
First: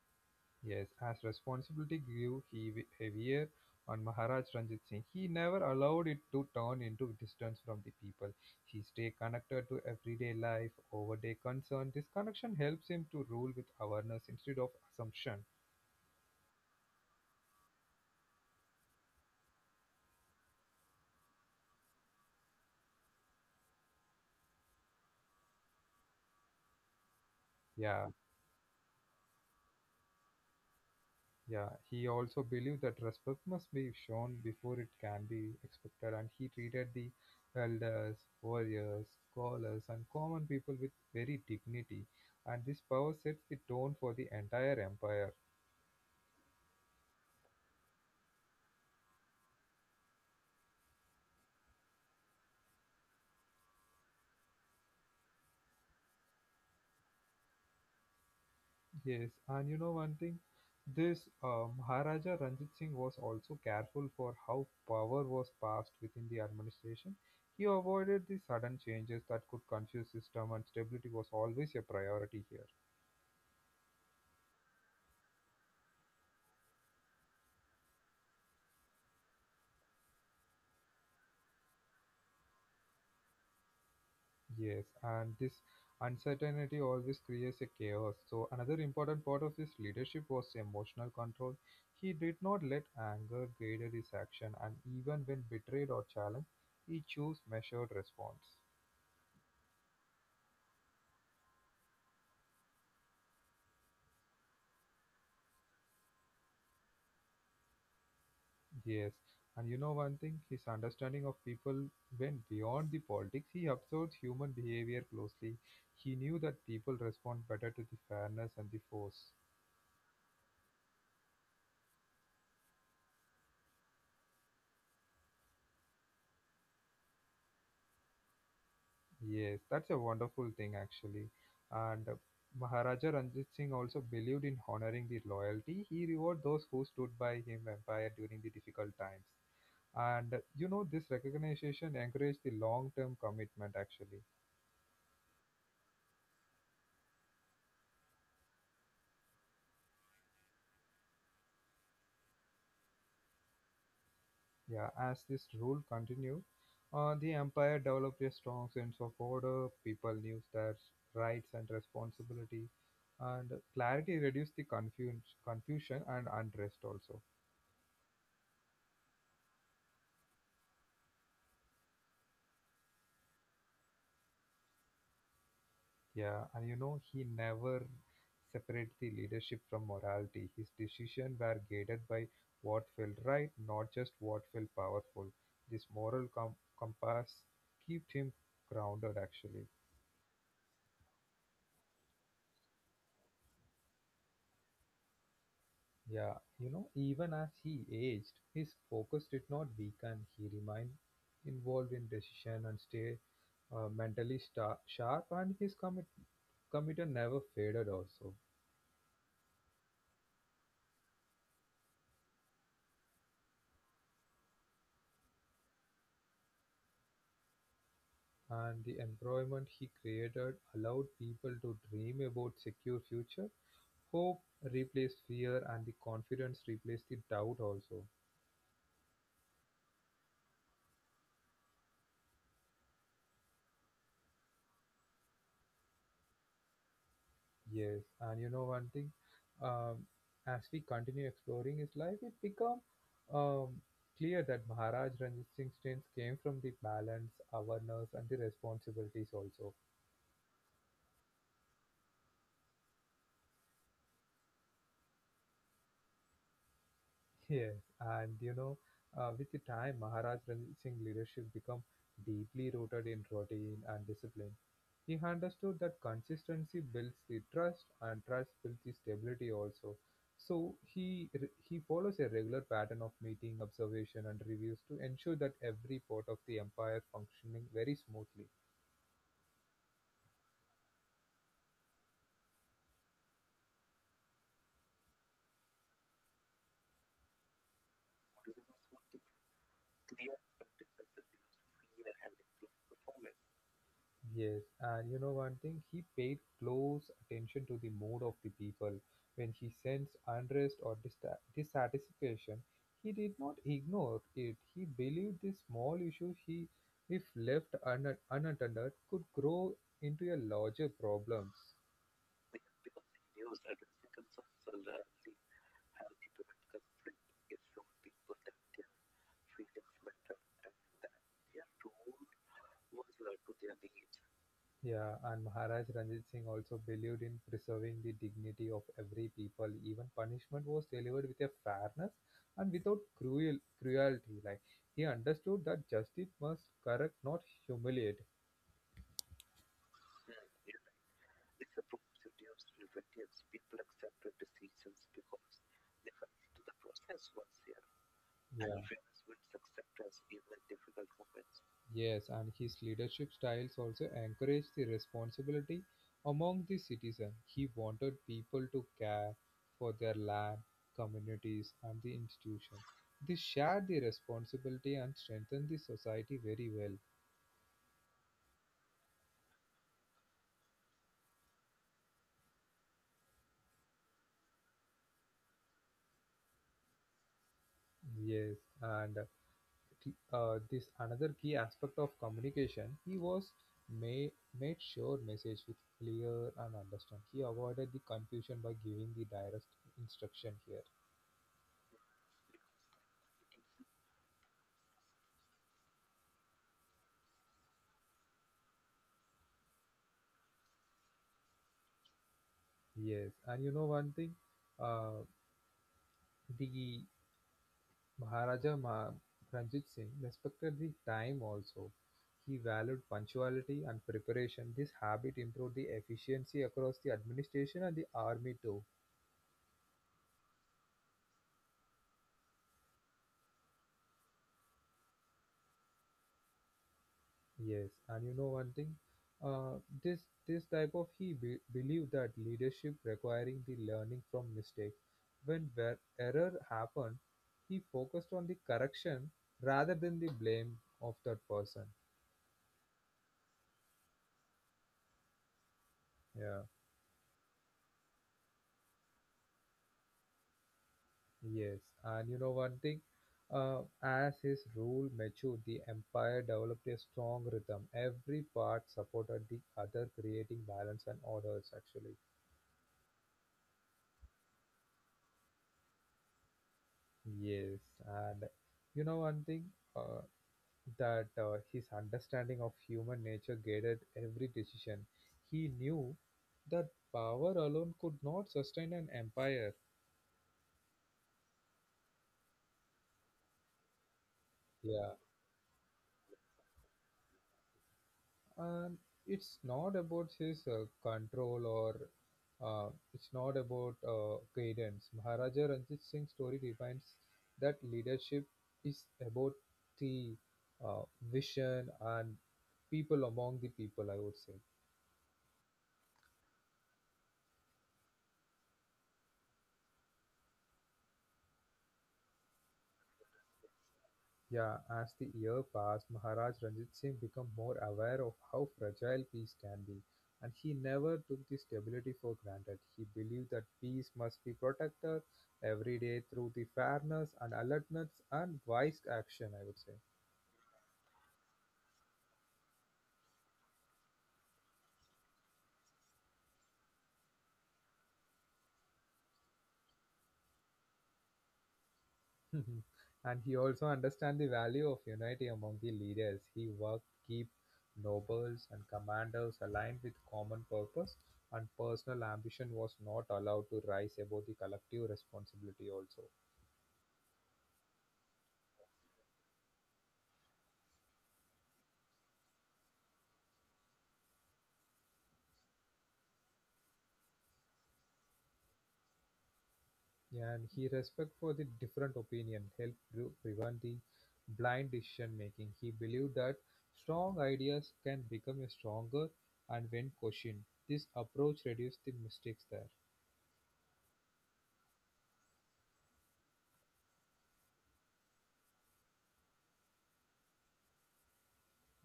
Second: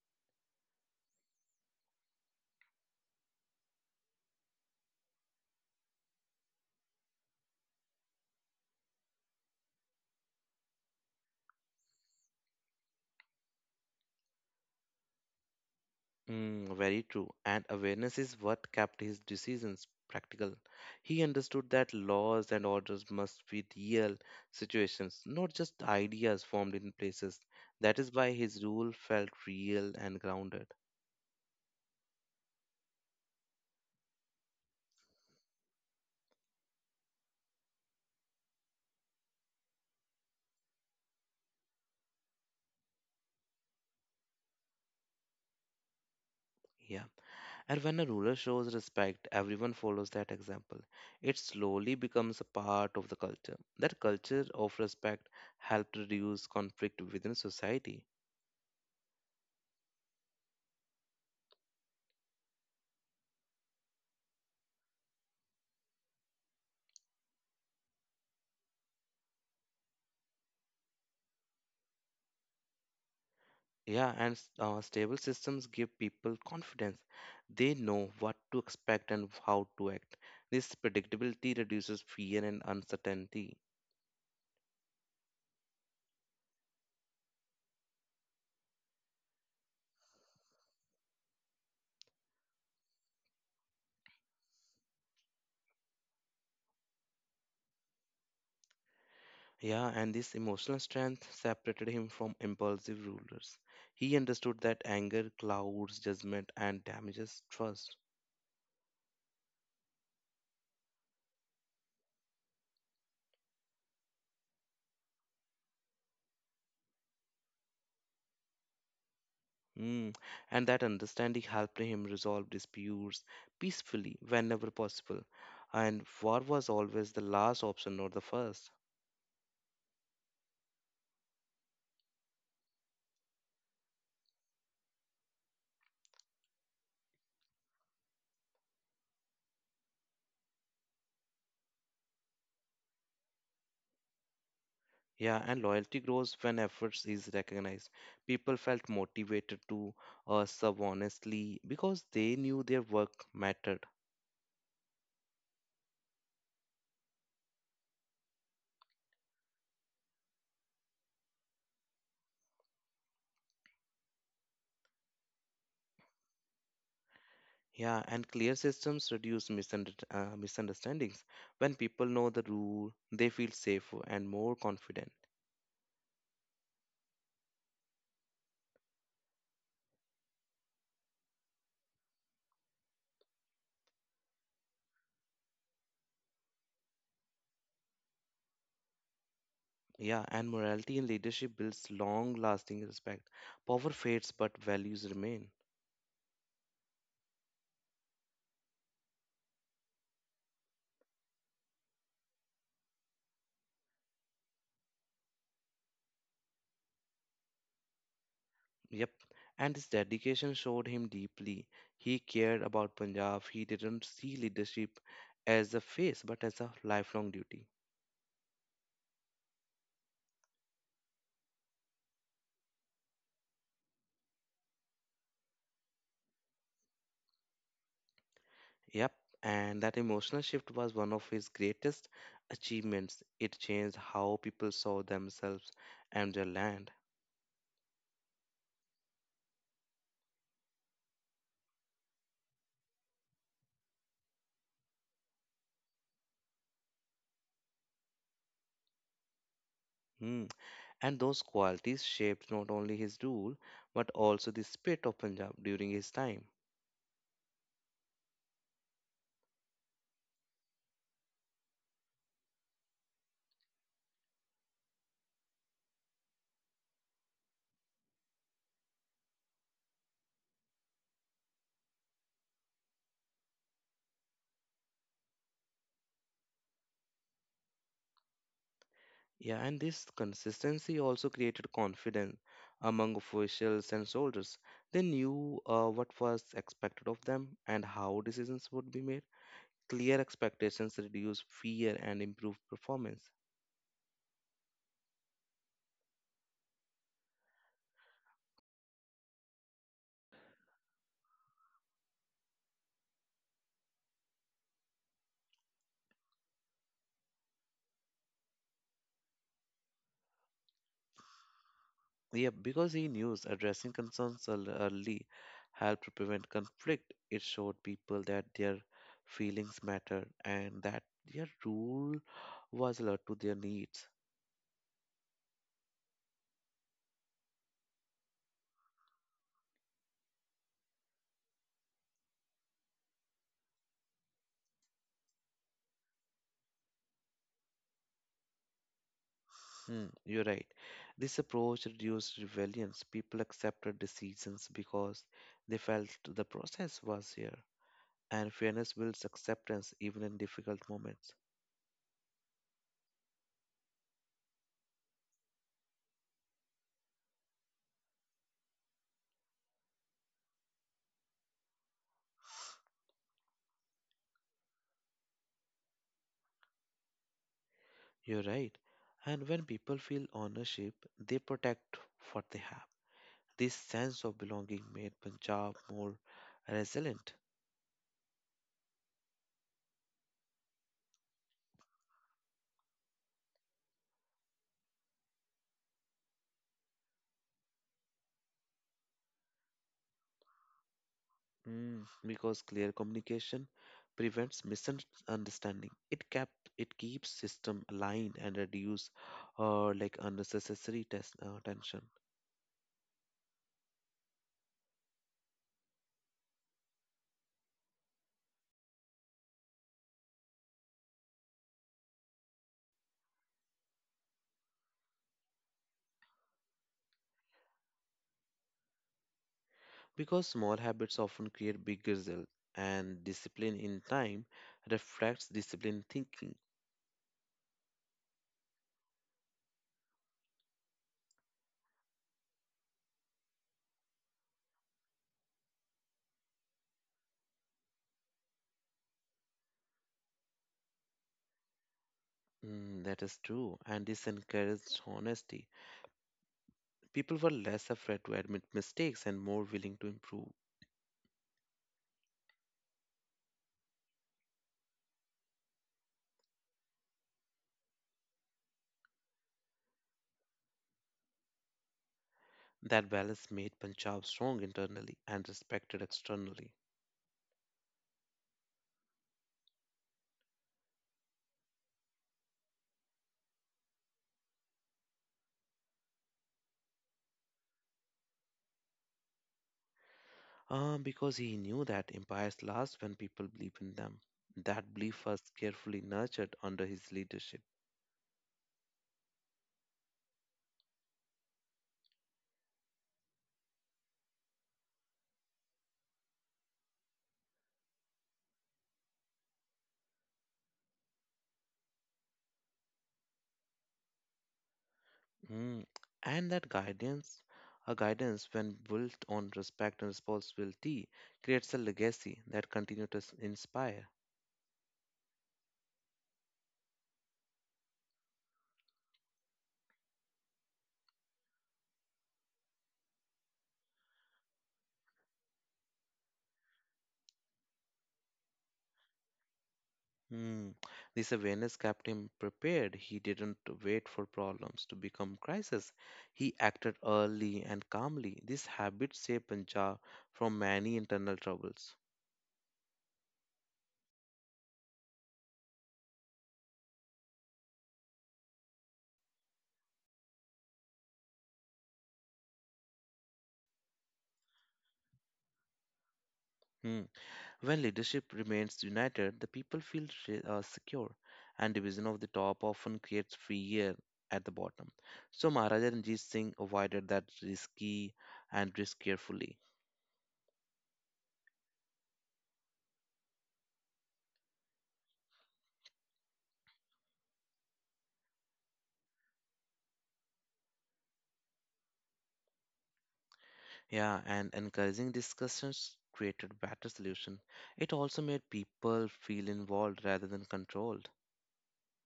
S1: Yes, as responsibility grew heavier on Maharaj Ranjit Singh, he never allowed it to turn into distance from the people. He stayed connected to everyday life, overday concern. This connection helps him to rule with awareness instead of assumption.
S2: Mm, very true. And awareness is what kept his decisions practical. He understood that laws and orders must be real situations, not just ideas formed in places. That is
S1: Yeah,
S2: why his rule felt real and grounded.
S1: yeah. He also believed that respect must be shown before it can be expected, and he treated the elders, warriors, scholars, and common people with very dignity. And this power sets the tone for the entire empire.
S2: Yeah. And when a ruler shows respect, everyone follows that example. It slowly becomes a part of the culture. That culture of respect helped reduce conflict within society.
S1: Yes, and you know one thing, this Maharaja Ranjit Singh was also careful for how power was passed within the administration. He avoided the sudden changes that could confuse system, and stability was always a priority here.
S2: Yeah, and stable systems give people confidence. They know what to expect and how to act. This predictability reduces fear and uncertainty.
S1: Yes, and this uncertainty always creates a chaos. So another important part of his leadership was emotional control. He did not let anger guide his action, and even when betrayed or challenged, he chose measured response.
S2: Yeah, and this emotional strength separated him from impulsive rulers. He understood that anger clouds judgment and damages trust.
S1: Yes, and you know one thing, his understanding of people went beyond the politics. He observed human behavior closely. He knew that people respond better to the fairness and the force.
S2: Mm. And that understanding helped him resolve disputes peacefully whenever possible. And war was always the last option, not the first.
S1: Yes, that's a wonderful thing actually. And Maharaja Ranjit Singh also believed in honoring the loyalty. He rewarded those who stood by him empire during the difficult times. And you know, this recognition encouraged the long term commitment actually.
S2: Yeah, and loyalty grows when efforts is recognized. People felt motivated to serve honestly because they knew their work mattered.
S1: Yeah, as this rule continued, the empire developed a strong sense of order. People knew their rights and responsibility, and clarity reduced the confusion and unrest also.
S2: Yeah, and clear systems reduce misunderstandings. When people know the rule, they feel safer and more confident.
S1: Yeah, and you know he never separated the leadership from morality. His decisions were guided by what felt right, not just what felt powerful. This compass kept him grounded actually.
S2: Yeah, and morality in leadership builds long lasting respect. Power fades, but values remain.
S1: Yeah, you know, even as he aged, his focus did not weaken. He remained involved in decision and stay mentally sta sharp, and his commitment never faded also.
S2: Yep, and his dedication showed him deeply. He cared about Punjab. He didn't see leadership as a phase, but as a lifelong duty.
S1: And the environment he created allowed people to dream about secure future. Hope replaced fear, and the confidence replaced the doubt also.
S2: Yep, and that emotional shift was one of his greatest achievements. It changed how people saw themselves and their land.
S1: Yes, and you know one thing, um, as we continue exploring his life, it become um, clear that Maharaj Ranjit Singh came from the balance, awareness, and the responsibilities also.
S2: Hmm. And those qualities shaped not only his rule, but also the spirit of Punjab during his time.
S1: Yes, and you know, with the time, Maharaj Ranjit Singh leadership become deeply rooted in routine and discipline. He understood that consistency builds the trust, and trust builds the stability also. So he follows a regular pattern of meeting, observation, and reviews to ensure that every part of the empire functioning very smoothly.
S2: Yeah, and this consistency also created confidence among officials and soldiers. They knew what was expected of them and how decisions would be made. Clear expectations reduce fear and improve performance.
S1: Yes, and you know one thing, he paid close attention to the mood of the people. When he sensed unrest or dissatisfaction, he did not ignore it. He believed the small issues he, if left unattended, could grow into a larger problems.
S2: Yeah, because he knew addressing concerns early helped prevent conflict. It showed people that their feelings mattered and that their rule was alert to their needs.
S1: Yeah, and Maharaj Ranjit Singh also believed in preserving the dignity of every people. Even punishment was delivered with a fairness and without cruelty. Like he understood that justice must correct, not humiliate.
S2: Mm, you're right. This approach reduced rebellions. People accepted decisions because they felt the process was here. And
S1: Yeah.
S2: fairness builds acceptance even in difficult moments.
S1: Yes, and his leadership styles also encouraged the responsibility among the citizens. He wanted people to care for their land, communities, and the institutions. This shared the responsibility and strengthened the society very well.
S2: You're right. And when people feel ownership, they protect what they have. This sense of belonging made Punjab more resilient.
S1: Yes, and this another key aspect of communication. He was may, made sure message with clear and understand. He avoided the confusion by giving the direct instruction here.
S2: Mm, because clear communication prevents misunderstanding. It keeps system aligned and reduce unnecessary tension.
S1: Yes, and you know one thing, uh, the Maharaja Ma- Ranjit Singh respected the time also. He valued punctuality and preparation. This habit improved the efficiency across the administration and the army too.
S2: Because small habits often create big results, and discipline in time reflects disciplined thinking.
S1: Yes, and you know one thing, uh, this this type of he believe that leadership requiring the learning from mistake. When where error happened, he focused on the correction rather than the blame of that person.
S2: Mm, that is true, and this encouraged honesty.
S1: Yeah,
S2: People were less afraid to admit mistakes and more willing to improve.
S1: yes, and you know one thing, as his rule matured, the empire developed a strong rhythm. Every part supported the other, creating balance and orders. Actually,
S2: That balance made Punjab strong internally and respected externally.
S1: yes, and you know one thing. Uh, that His understanding of human nature guided every decision. He knew that power alone could not sustain an empire.
S2: Because he knew that empires last when people believe in them. That
S1: Yeah,
S2: belief was carefully nurtured under his leadership.
S1: and it's not about his control or uh, it's not about guidance. Maharaja Ranjit Singh's story defines that leadership is about the uh, vision and people among the people, I would say.
S2: Mm. And that guidance when built on respect and responsibility, creates a legacy that continues to inspire.
S1: Yeah, as the year passed, Maharaj Ranjit Singh became more aware of how fragile peace can be, and he never took the stability for granted. He believed that peace must be protected every day through the fairness and alertness and wise action, I would say.
S2: Mm. This awareness kept him prepared. He didn't wait for problems to become crisis. He acted early and calmly. This habit saved Punjab from many internal troubles.
S1: And he also understand the value of unity among the leaders. He worked keep nobles and commanders aligned with common purpose and personal ambition was not allowed to rise above the collective responsibility also.
S2: Hmm. When leadership remains united, the people feel secure, and division of the top often creates fear at the bottom. So Maharaja Ranjit Singh avoided that risk carefully.
S1: Yeah, and he respect for the different opinion helped prevent the blind decision making. He believed that strong ideas can become stronger and when questioned. This approach reduced the mistakes there.
S2: Yeah, and encouraging discussions created better solution. It also made people feel involved rather than controlled.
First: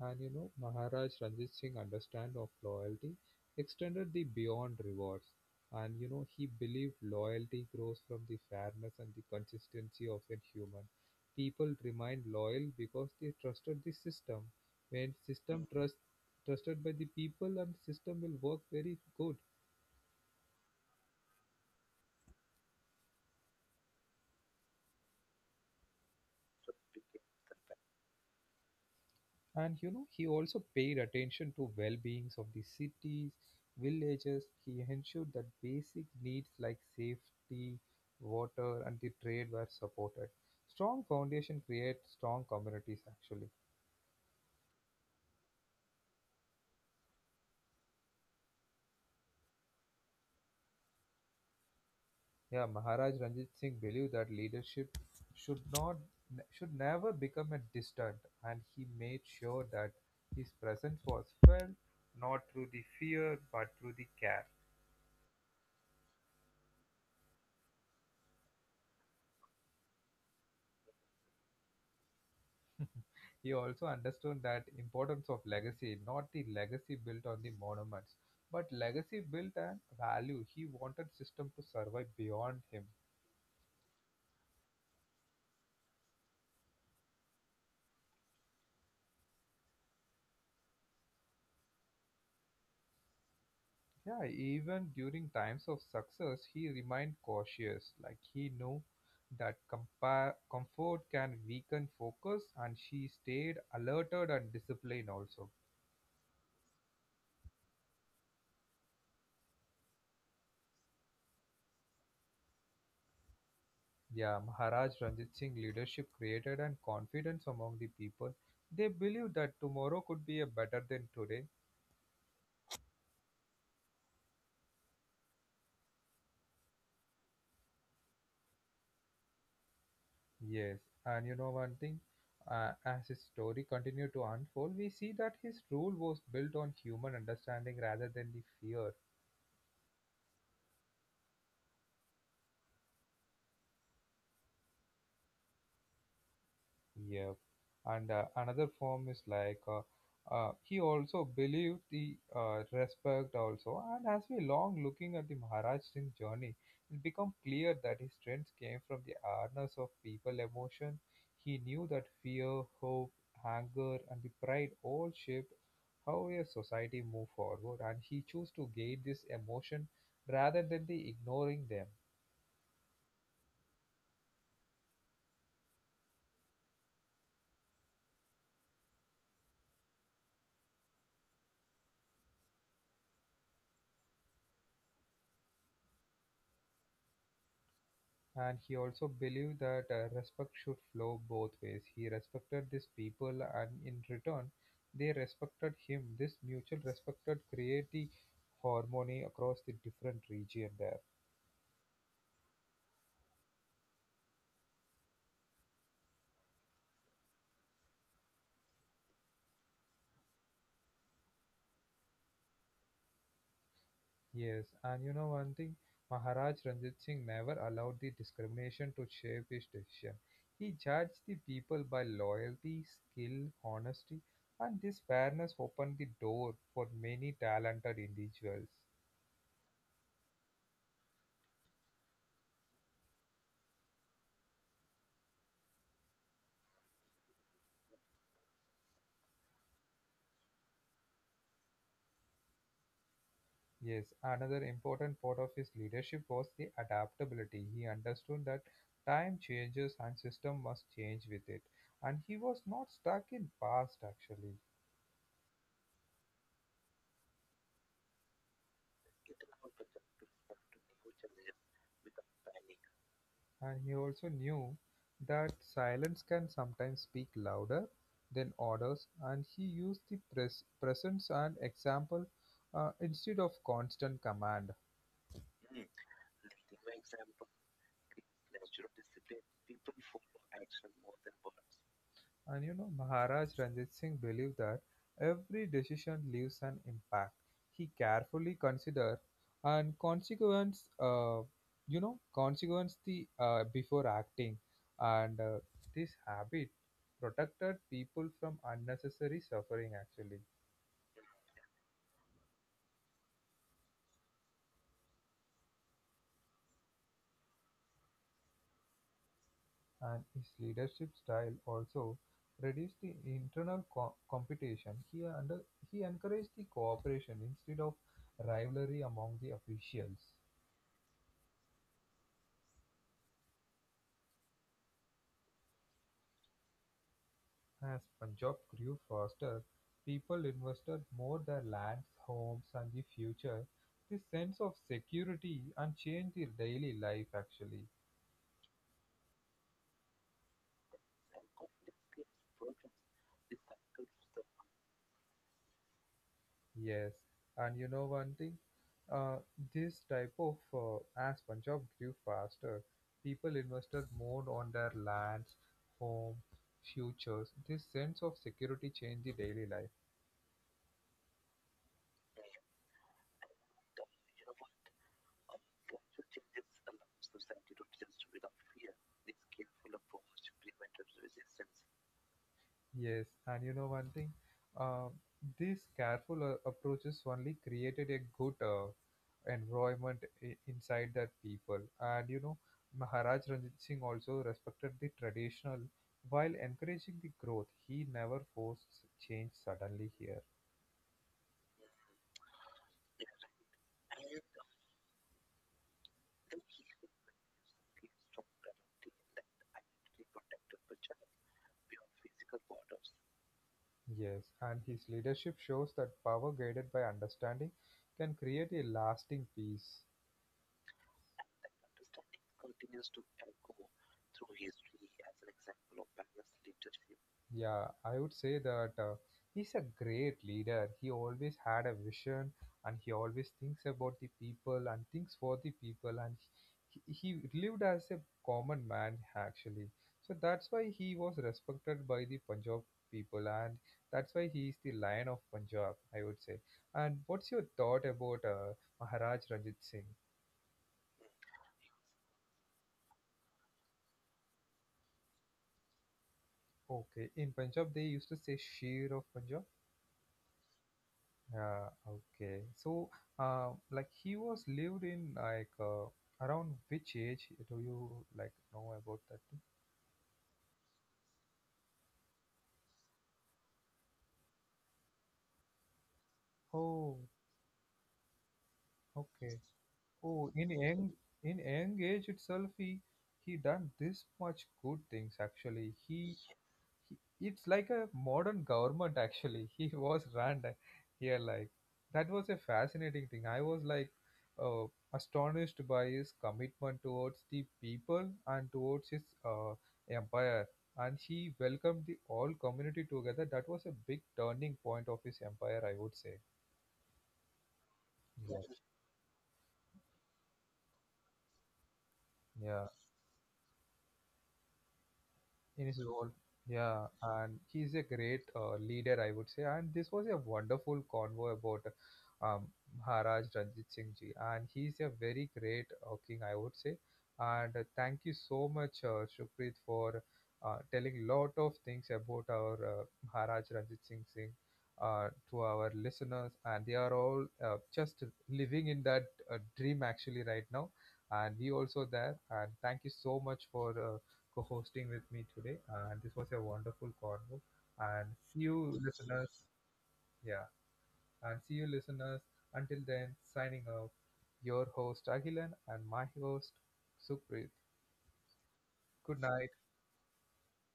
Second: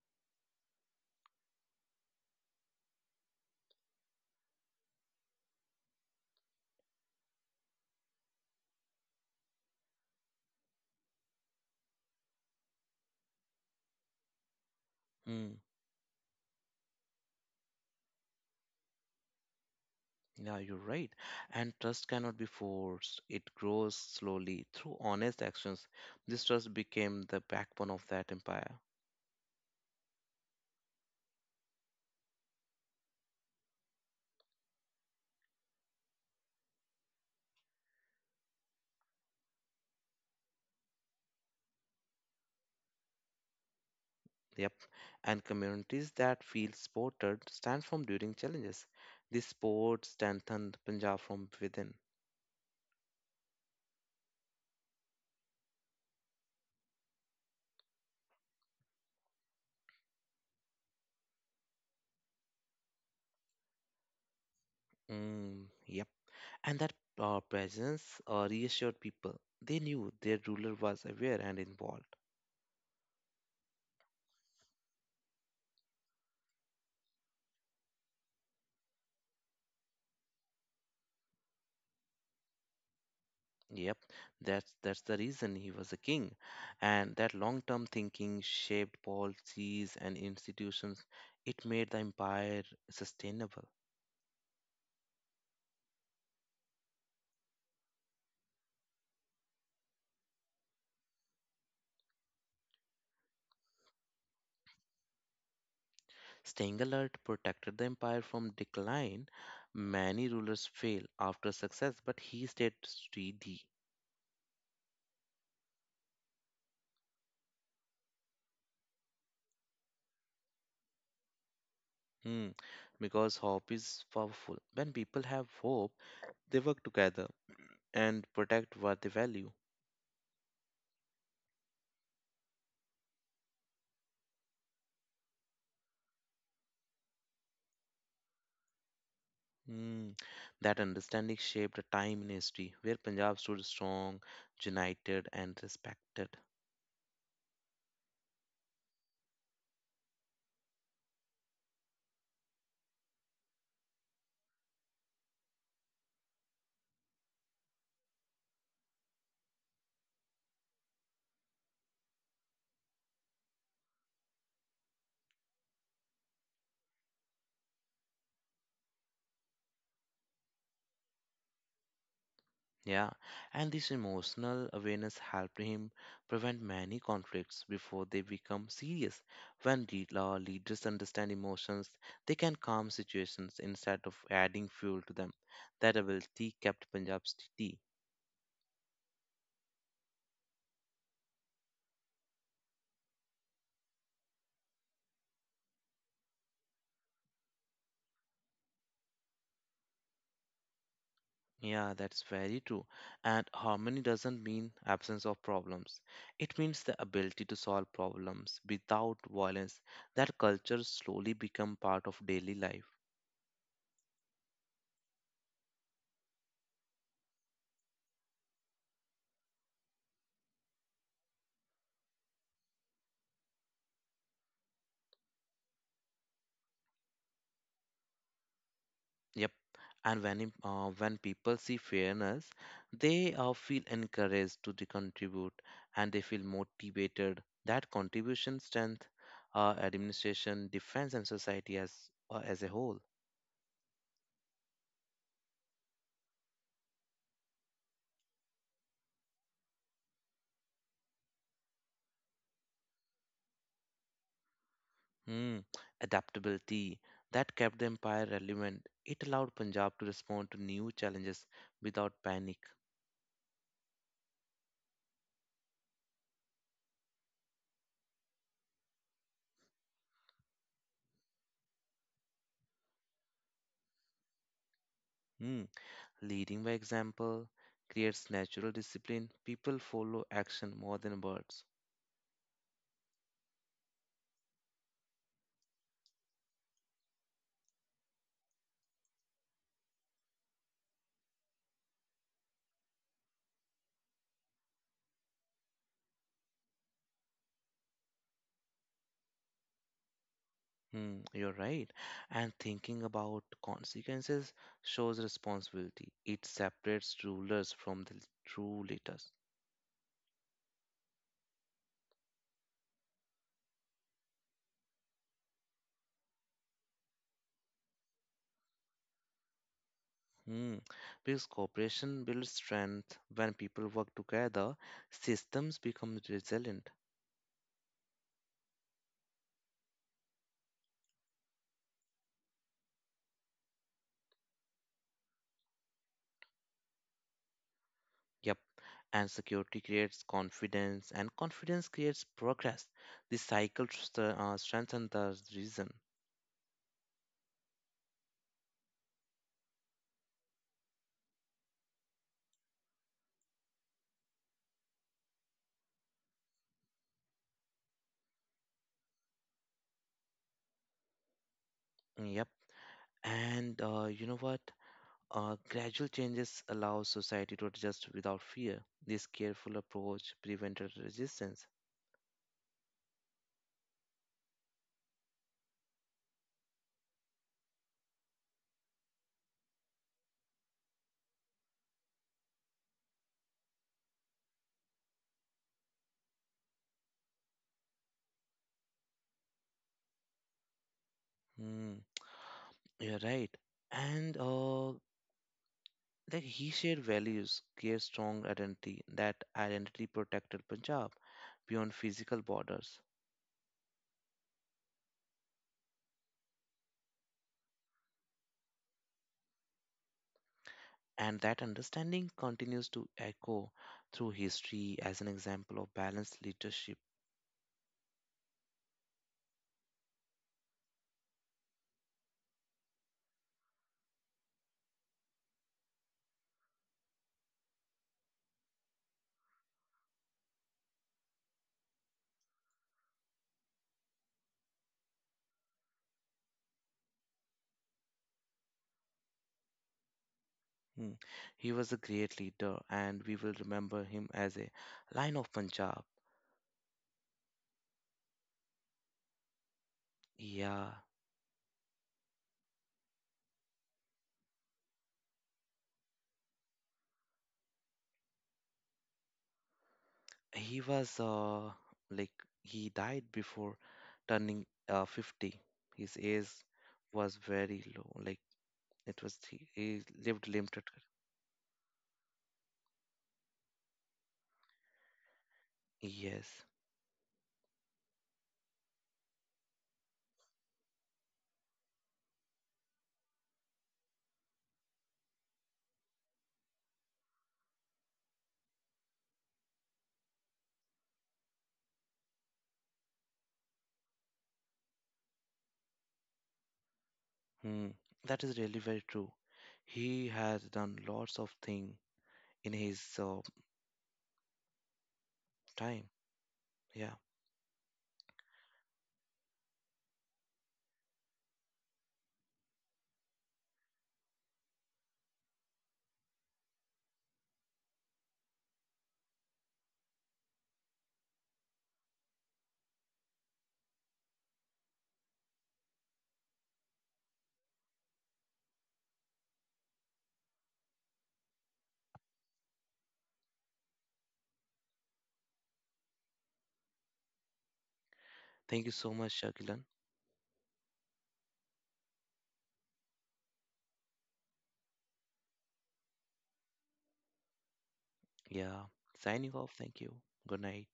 S1: And you know, Maharaj Ranjit Singh understand of loyalty extended the beyond rewards. And you know, he believed loyalty grows from the fairness and the consistency of a human. People remained loyal because they trusted the system. When
S2: Hmm.
S1: system trusted by the people and system will work very good.
S2: Yeah, you're right. And trust cannot be forced. It grows slowly through honest actions. This trust became the backbone of that empire.
S1: And you know, he also paid attention to well-beings of the cities, villages. He ensured that basic needs like safety, water, and the trade were supported. Strong foundation create strong communities. Actually,
S2: Yep. And communities that feel supported stand firm during challenges. This support strengthened Punjab from within.
S1: yeah, Maharaj Ranjit Singh believed that leadership should not should never become a distant, and he made sure that his presence was felt not through the fear but through the care.
S2: Mm, yep. And that presence reassured people. They knew their ruler was aware and involved.
S1: He also understood that importance of legacy, not the legacy built on the monuments, but legacy built on value. He wanted system to survive beyond him.
S2: Yep, that's the reason he was a king, and that long-term thinking shaped policies and institutions. It made the empire sustainable.
S1: Yeah, even during times of success, he remained cautious. Like he knew that comfort can weaken focus, and she stayed alerted and disciplined also.
S2: Staying alert protected the empire from decline. Many rulers fail after success, but he stayed steady.
S1: Yeah, Maharaj Ranjit Singh leadership created and confidence among the people. They believed that tomorrow could be a better than today.
S2: Hmm, because hope is powerful. When people have hope, they work together and protect what they value.
S1: Yes, and you know one thing, as his story continued to unfold, we see that his rule was built on human understanding rather than the fear.
S2: Hmm, that understanding shaped a time in history where Punjab stood strong, united, and respected.
S1: Yep. And another form is like he also believed the respect also. And as we long looking at the Maharaj Singh journey, it become clear that his strength came from the awareness of people emotion. He knew that fear, hope, anger, and the pride all shaped how a society move forward, and he chose to guide this emotion rather than the ignoring them.
S2: Yeah, and this emotional awareness helped him prevent many conflicts before they become serious. When leaders understand emotions, they can calm situations instead of adding fuel to them. That ability kept Punjab steady.
S1: And he also believed that respect should flow both ways. He respected these people, and in return, they respected him. This mutual respected created the harmony across the different region there.
S2: Yeah, that's very true. And harmony doesn't mean absence of problems. It means the ability to solve problems without violence. That culture slowly become part of daily life.
S1: Yes, and you know one thing, Maharaj Ranjit Singh never allowed the discrimination to shape his decision. He judged the people by loyalty, skill, honesty, and this fairness opened the door for many talented individuals.
S2: Yep. And when people see fairness, they feel encouraged to the contribute and they feel motivated. That contribution strength administration, defense, and society as a whole.
S1: Yes, another important part of his leadership was the adaptability. He understood that time changes and system must change with it. And he was not stuck in past actually.
S2: Hmm. Adaptability that kept the empire relevant. It allowed Punjab to respond to new challenges without panic.
S1: And he also knew that silence can sometimes speak louder than orders and he used the presence and example instead of constant command.
S2: Hmm. Leading by example creates natural discipline. People follow action more than words.
S1: And you know, Maharaj Ranjit Singh believed that every decision leaves an impact. He carefully considered and consequence, you know, consequence the before acting, and this habit protected people from unnecessary suffering actually.
S2: Hmm, you're right. And thinking about consequences shows responsibility. It separates rulers from the true leaders.
S1: And his leadership style also reduced the internal competition. He encouraged the cooperation instead of rivalry among the officials.
S2: Hmm. Because cooperation builds strength when people work together, systems become resilient.
S1: As Punjab grew faster, people invested more their lands, homes and the future. This sense of security and change their daily life actually.
S2: Yep. And security creates confidence, and confidence creates progress. The cycle strengthens the reason.
S1: Yes, and you know one thing, uh, this type of as Punjab grew faster, people invested more on their lands, home, futures. This sense of security changed the daily life.
S2: Yep. And you know what? Gradual changes allow society to adjust without fear. This careful approach prevented resistance.
S1: Yes, and you know one thing, uh, these careful approaches only created a good environment inside that people. And you know, Maharaj Ranjit Singh also respected the traditional while encouraging the growth. He never forced change suddenly here.
S2: Hmm, you're right. And he shared values, gave strong identity. That identity protected Punjab beyond physical borders.
S1: Yes, and his leadership shows that power guided by understanding can create a lasting peace.
S2: And that understanding continues to echo through history as an example of balanced leadership.
S1: Yeah, I would say that he's a great leader. He always had a vision and he always thinks about the people and thinks for the people. And he lived as a common man, actually. So that's why he was respected by the Punjab people. And that's why he is the Lion of Punjab, I would say. And what's your thought about Maharaj Ranjit Singh?
S2: Hmm. He was a great leader, and we will remember him as a lion of Punjab.
S1: Okay, in Punjab, they used to say Sher of Punjab.
S2: Yeah.
S1: Yeah, okay. So, like he was lived in like around which age do you like know about that thing?
S2: He was like he died before turning 50. His age
S1: Oh,
S2: was very low. Like it was
S1: okay.
S2: he
S1: Oh,
S2: lived
S1: in
S2: limited.
S1: young age itself, he done this much good things actually.
S2: Yes.
S1: It's like a modern government actually he was ran here like that was a fascinating thing I was like uh, astonished by his commitment towards the people and towards his empire and he welcomed the all community together that was a big turning point of his empire I would say
S2: Hmm. That is really very
S1: yeah
S2: true. He has done lots of thing in his
S1: yeah
S2: time.
S1: in his role.
S2: Yeah.
S1: Yeah, and he's a great leader, I would say. And this was a wonderful convo about um, Maharaj Ranjit Singh ji, and he's a very great king, I would say. And thank you so much, Shukrit, for telling lot of things about our Maharaj Ranjit Singh. To our listeners, and they are all just living in that dream actually right now, and we also there. And thank you so much for co-hosting with me today. And this was a wonderful convo. And see
S2: Thank you
S1: you,
S2: so much,
S1: listeners.
S2: Shakilan.
S1: Yeah, and see you, listeners. Until then, signing off. Your host Agilan and my host Supreet.
S2: Yeah.
S1: Good
S2: Signing
S1: night.
S2: off. Thank you. Good night.